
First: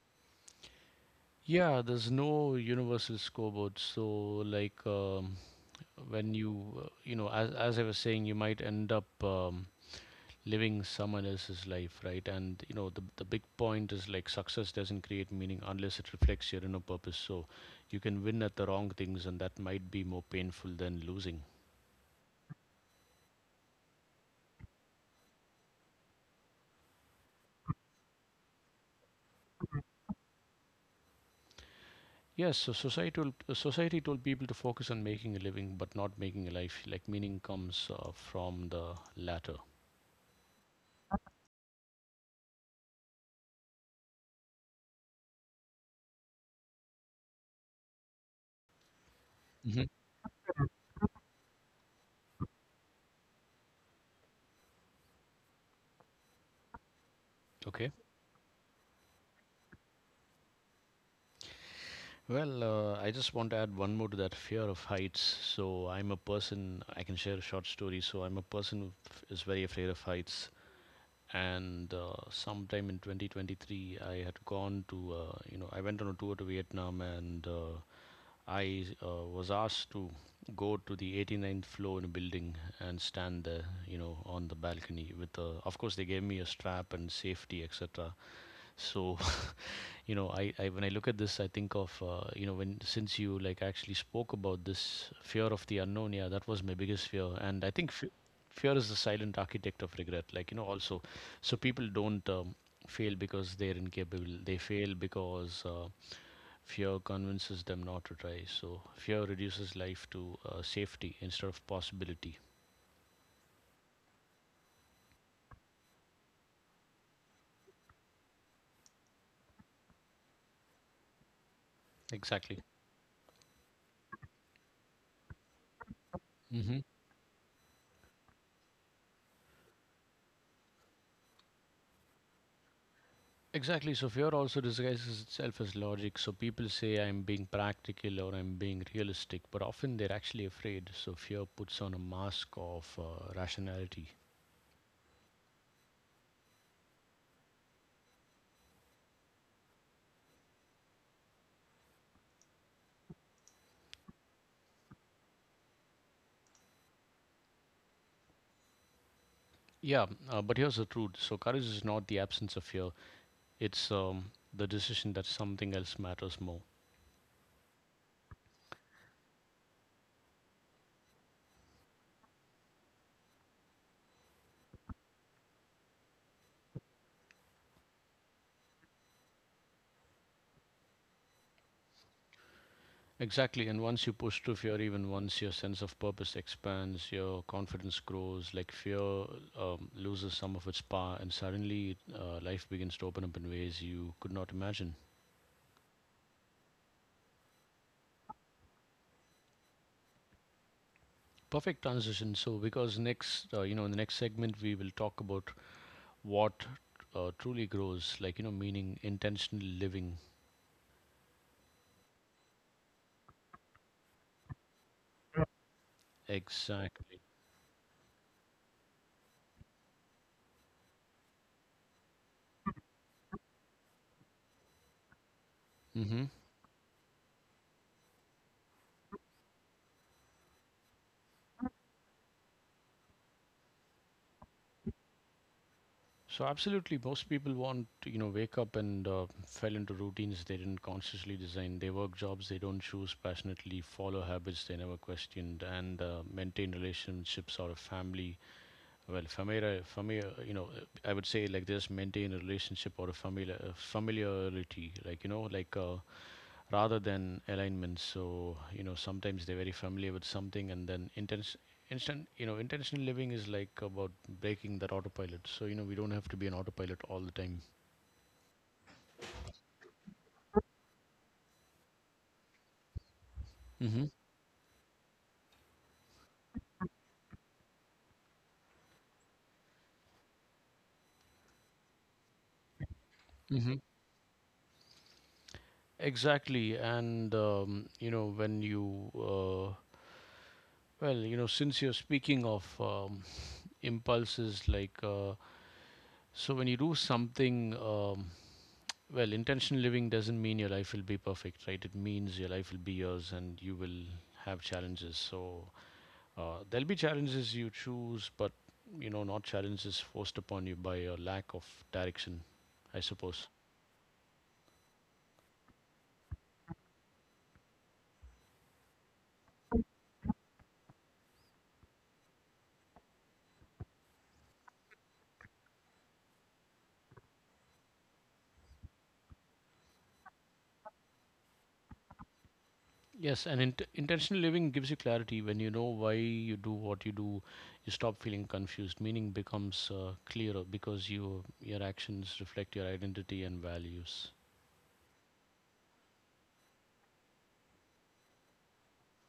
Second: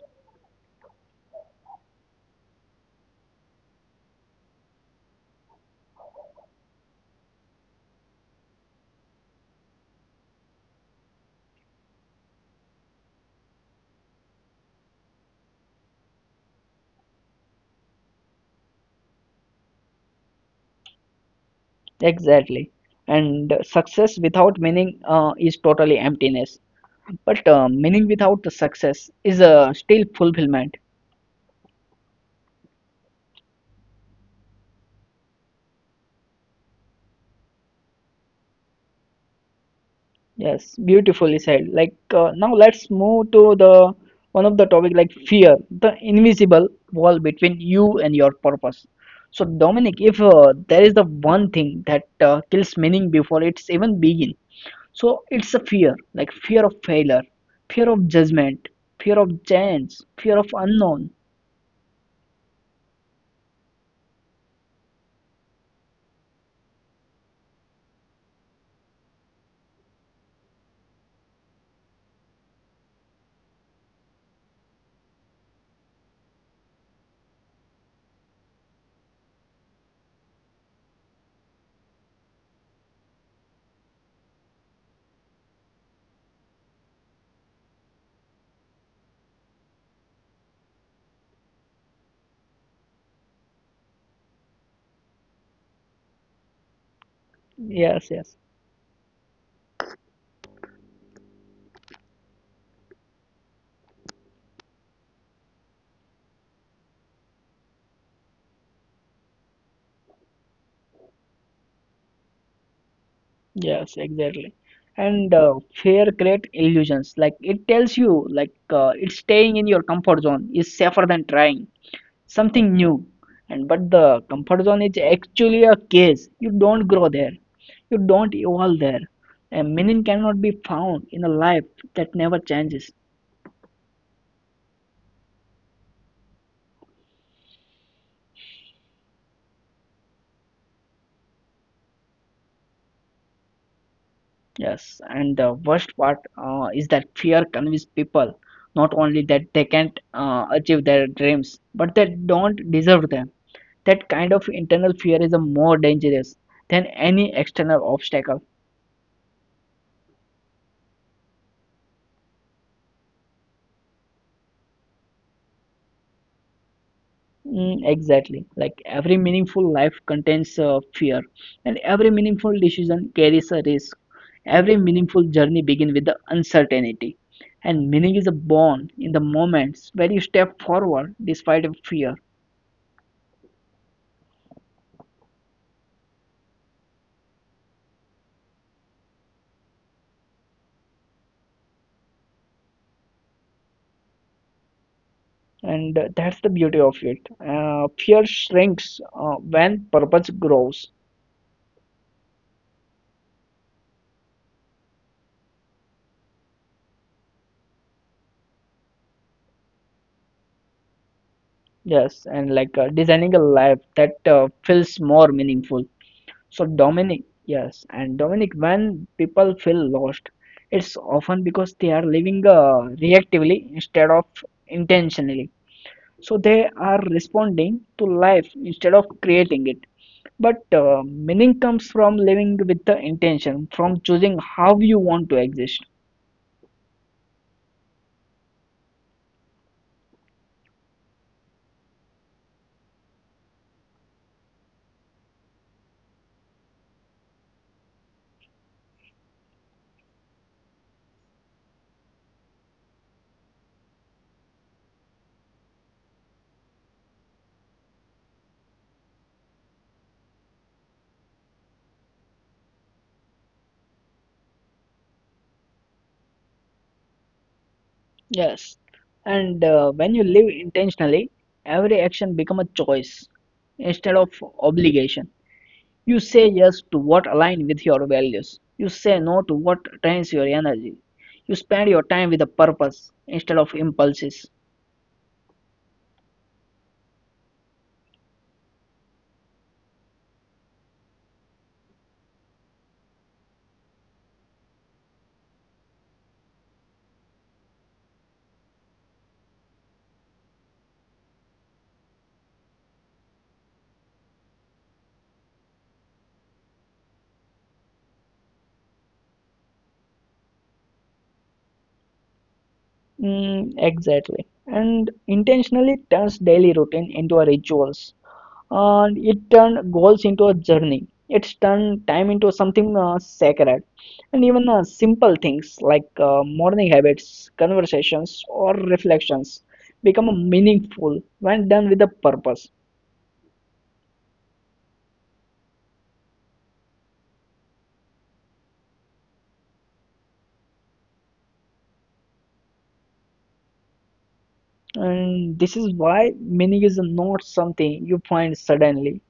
A: Yeah, there's no universal scoreboard. So, like, when you, you know, as I was saying, you might end up living someone else's life, right? And, you know, the big point is, like, success doesn't create meaning unless it reflects your inner purpose. So you can win at the wrong things, and that might be more painful than losing.
B: Exactly. And success without meaning is totally emptiness. But meaning without the success is still fulfillment.
A: Yes, so societal, society told people to focus on making a living, but not making a life. Like meaning comes from the latter.
B: Yes, beautifully said. Like now, let's move to the one of the topic like fear, the invisible wall between you and your purpose. So,
A: hmm
B: Dominic, if there is the one thing that kills meaning before it's even begin, so it's a fear, like fear of failure, fear
A: Okay.
B: of judgment, fear of change, fear of unknown.
A: Well, I just want to add one more to that: fear of heights. So I'm a person, I can share a short story. So I'm a person who is very afraid of heights. And sometime in 2023, I had gone to, you know, I went on a tour to Vietnam, and I was asked to go to the 89th floor in a building and stand there, you know, on the balcony with, of course, they gave me a strap and safety, etc. So you know, I, when I look at this I think of, you know, when, since you like actually spoke about this fear of the unknown, yeah, that was my biggest fear. And I think,
B: Yes, yes.
A: fear is the silent architect of regret, like you know also. So people don't fail because they're incapable, they fail because fear convinces them not to try. So fear reduces life to safety instead of possibility.
B: Yes, exactly. And fear create illusions. Like it tells you, like it's staying in your comfort zone is safer than trying
A: Exactly.
B: something new. And but the comfort zone is actually a cage. You
A: hmm
B: don't grow there. You don't evolve there. And meaning cannot be found in a life that never changes.
A: Exactly. So fear also disguises itself as logic. So people say I'm being practical or I'm being realistic, but often they're actually afraid. So fear puts on a mask of rationality.
B: Yes, and the worst part is that fear convinces people not only that they can't achieve their dreams, but they don't deserve them. That kind of internal fear is a more dangerous than any external obstacle.
A: Yeah, but here's the truth. So courage is not the absence of fear, it's the decision that something else matters more.
B: Mm, exactly. Like every meaningful life contains fear, and every meaningful decision carries a risk. Every meaningful journey begins with the uncertainty, and meaning is born in the moments where you step forward despite fear.
A: Exactly. And once you push through fear, even once, your sense of purpose expands, your confidence grows, like fear loses some of its power, and suddenly life begins to open up in ways you could not imagine.
B: And that's the beauty of it. Fear shrinks when purpose grows.
A: Perfect transition. So, because next, you know, in the next segment, we will talk about what truly grows, like, you know, meaning: intentional living.
B: Yes, and like designing a life that feels more meaningful. So
A: Exactly.
B: Dominic, yes, and Dominic, when people feel lost, it's often because they are living reactively instead of intentionally.
A: hmm
B: So they are responding to life instead of creating it. But meaning comes from living with the intention, from choosing how you want to exist.
A: So, absolutely, most people want, to, you know, wake up and fell into routines they didn't consciously design. They work jobs they don't choose passionately, follow habits they never questioned, and maintain relationships or a family. Well, familiar, familiar, you know, I would say like this: maintain a relationship or a familiar, familiarity, like you know, like. Rather than alignment. So you know sometimes they're very familiar with something, and then intense instant you know intentional living is like about breaking that autopilot. So you know we don't have to be an autopilot all the time.
B: Yes, and when you live intentionally, every action become a choice
A: Hmm.
B: instead of obligation. You say yes to what align with your values. You say no to what drains your energy. You spend your time with a purpose instead of
A: Hmm.
B: impulses.
A: Exactly, and you know when you well, you know since you're speaking of impulses, so when you do something, intentional living doesn't mean your life will be perfect, right? It means your life will be yours, and you will have challenges. So there'll be challenges you choose, but you know, not challenges forced upon you by a lack of direction, I suppose.
B: Mm, exactly. And intentionally turns daily routine into a rituals. And it turned goals into a journey. It's turned time into something sacred. And even simple things like morning habits, conversations, or reflections become meaningful when done with a purpose.
A: Yes, and intentional living gives you clarity when you know why you do what you do. You stop feeling confused. Meaning becomes clearer because your actions reflect your identity and values.
B: And this is why meaning is not something you find suddenly.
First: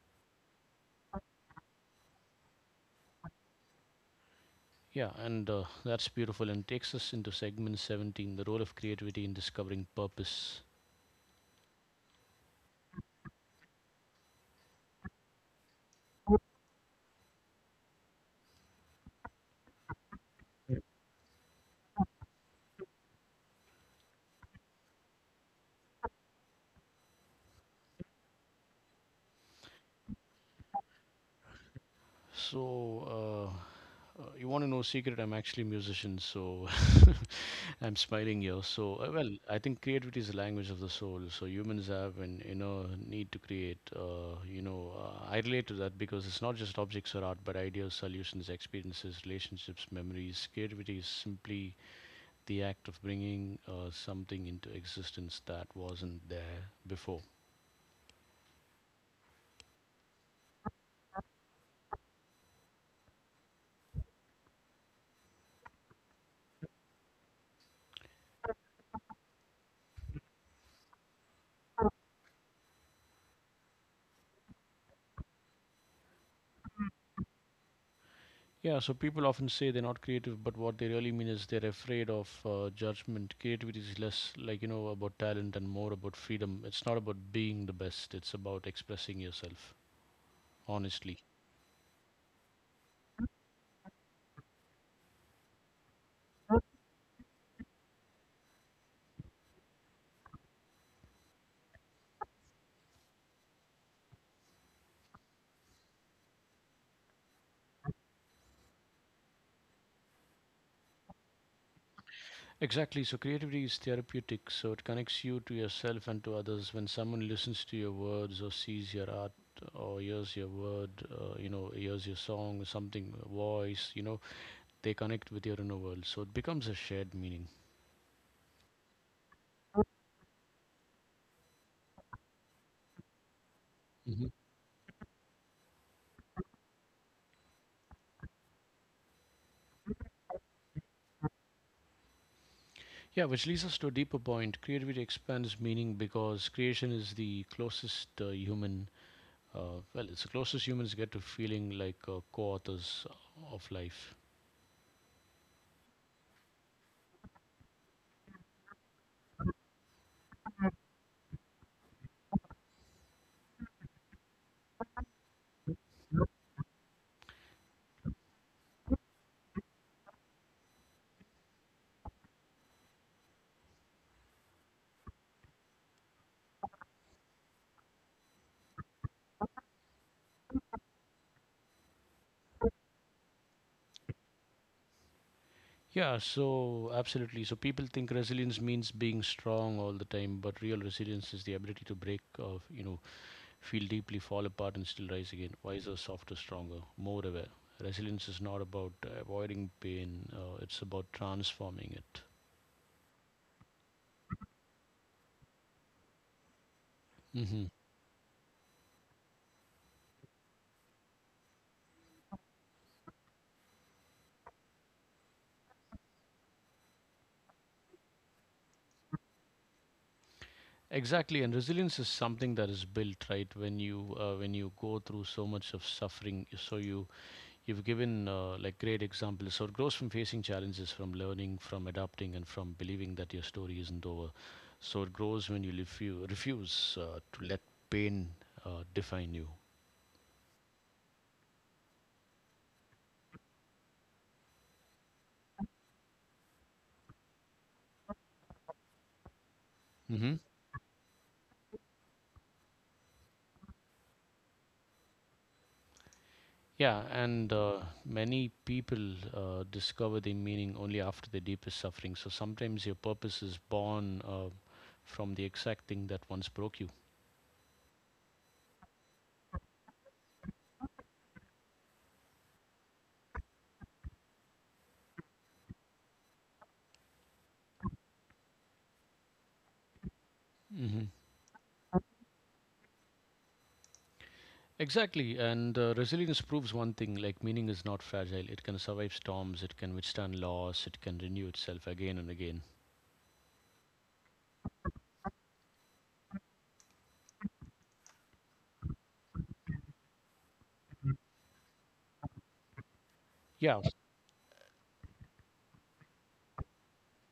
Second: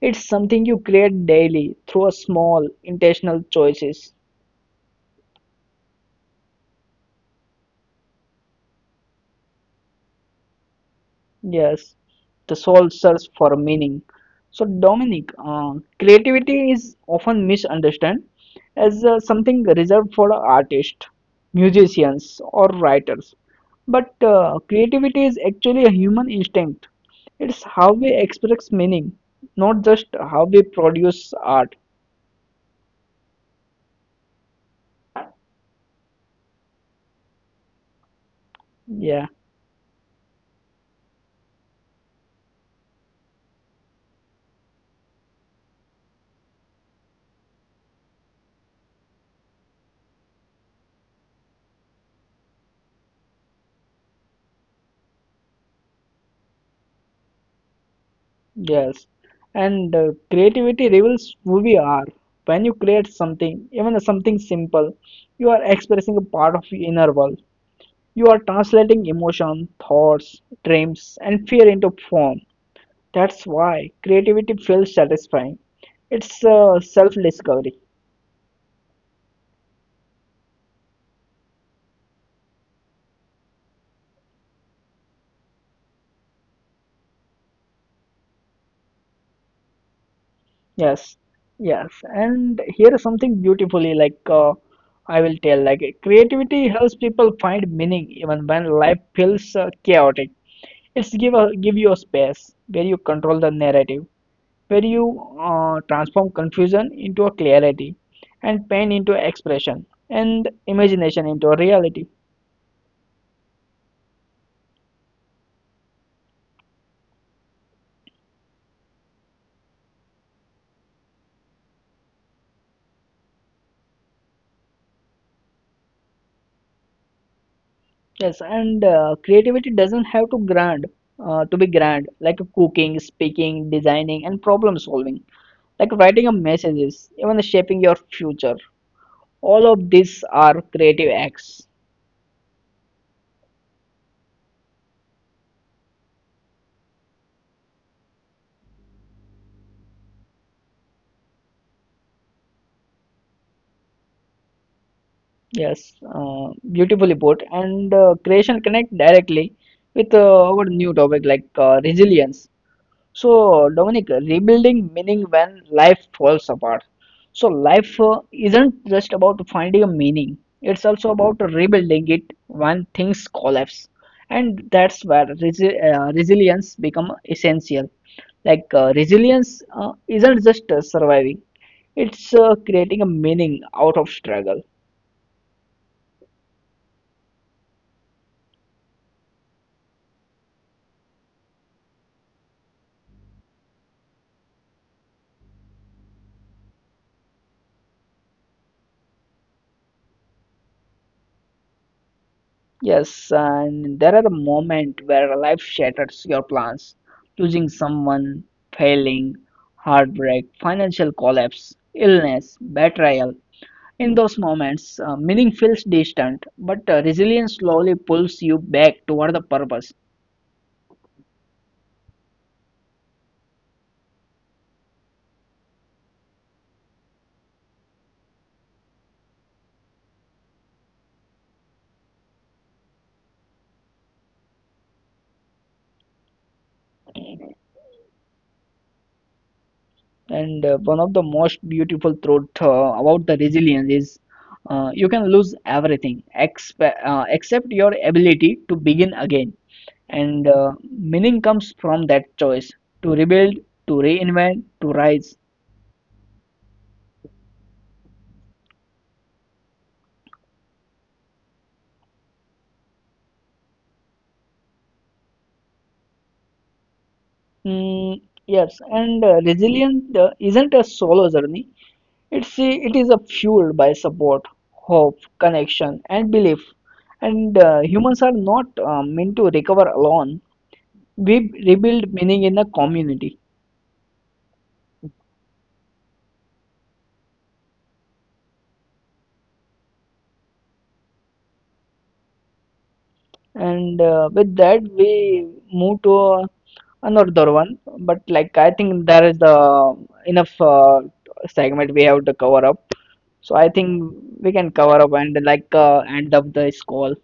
B: It's something you create daily through a small intentional choices.
A: Yeah, and that's beautiful and takes us into segment 17, the role of creativity in discovering purpose.
B: Yes, the soul search for meaning. So, Dominic, creativity is often misunderstood as something reserved for artists, musicians, or writers. But creativity is actually a human instinct. It's how we express meaning, not just how we produce art.
A: So you want to know secret? I'm actually a musician, so [laughs] I'm smiling here. So, uh,
B: Yeah.
A: well, I think creativity is the language of the soul. So humans have an inner need to create. I relate to that because it's not just objects or art, but ideas, solutions, experiences, relationships, memories. Creativity is simply the act of bringing something into existence that wasn't there before.
B: Yes, and creativity reveals who we are. When you create something, even something simple, you are expressing a part of your inner world. You are translating emotion, thoughts, dreams, and fear into form. That's why creativity feels satisfying. It's self-discovery.
A: Yeah, so people often say they're not creative, but what they really mean is they're afraid of judgment. Creativity is less, like, you know, about talent and more about freedom. It's not about being the best, it's about expressing yourself
B: Yes,
A: honestly.
B: yes, and here is something beautifully like I will tell like creativity helps people find meaning even when life feels chaotic. It's give a give you a space where you control the narrative, where you transform confusion into a clarity, and pain into expression, and imagination into a reality.
A: Exactly, so creativity is therapeutic, so it connects you to yourself and to others. When someone listens to your words or sees your art or hears your word, hears your song or something, voice, you know, they connect with your inner world. So it becomes a shared meaning.
B: Yes, and creativity doesn't have to grand to be grand, like cooking, speaking, designing, and problem solving, like writing a messages, even shaping your future. All of these are creative acts.
A: Yeah, which leads us to a deeper point. Creativity expands meaning because creation is the closest it's the closest humans get to feeling like co authors of life.
B: Yes, beautifully put. And creation connect directly with our new topic like resilience. So, Dominic, rebuilding meaning when life falls apart. So, life isn't just about finding a meaning, it's also about rebuilding it when things collapse. And that's where resilience become essential. Like resilience isn't just surviving; it's creating a meaning out of struggle.
A: Yeah, so absolutely. So people think resilience means being strong all the time, but real resilience is the ability to break, feel deeply, fall apart, and still rise again. Wiser, softer, stronger, more aware. Resilience is not about avoiding pain, it's about transforming it.
B: Yes, and there are a moment where life shatters your plans.
A: Mhm.
B: Losing someone, failing, heartbreak, financial collapse, illness, betrayal. In those moments, meaning feels distant, but resilience slowly pulls you back toward the purpose.
A: Exactly, and resilience is something that is built, right? When you go through so much of suffering, so you've given like great examples. So it grows from facing challenges, from learning, from adapting, and from believing that your story isn't over. So it grows when you refuse to let pain define you.
B: And one of the most beautiful truth about the resilience is you can lose everything except your ability to begin again.
A: Hmm.
B: And meaning comes from that choice to rebuild, to reinvent, to rise.
A: Yeah, and many people discover their meaning only after their deepest suffering. So sometimes your purpose is born from the exact thing that once broke you.
B: Mm, yes, and resilience isn't a solo journey. It is a fueled by support, hope, connection, and belief. And humans are not meant to recover alone.
A: Hmm.
B: We rebuild meaning in the community.
A: Exactly, and resilience proves one thing: like meaning is not fragile. It can survive storms. It can withstand loss. It can renew itself again and again.
B: And with that we move to another one, but like I think there is the enough segment we have to cover up, so I
A: Yeah,
B: think we can cover up and like end up this call.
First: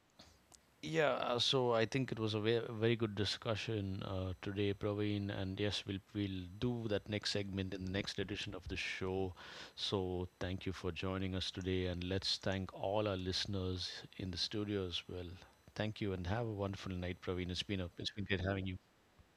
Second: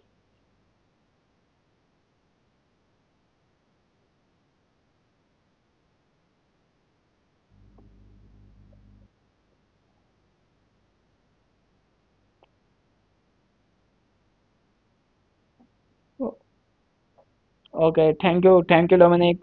A: yeah. So I think it was a very good discussion today, Praveen. And yes, we'll do that next segment in the next edition of the show. So thank you for joining us today, and let's thank all our listeners in the studio as well. Thank you, and have a wonderful night, Praveen.
B: Okay,
A: It's been
B: thank
A: great
B: you,
A: having you.
B: thank you, Dominic.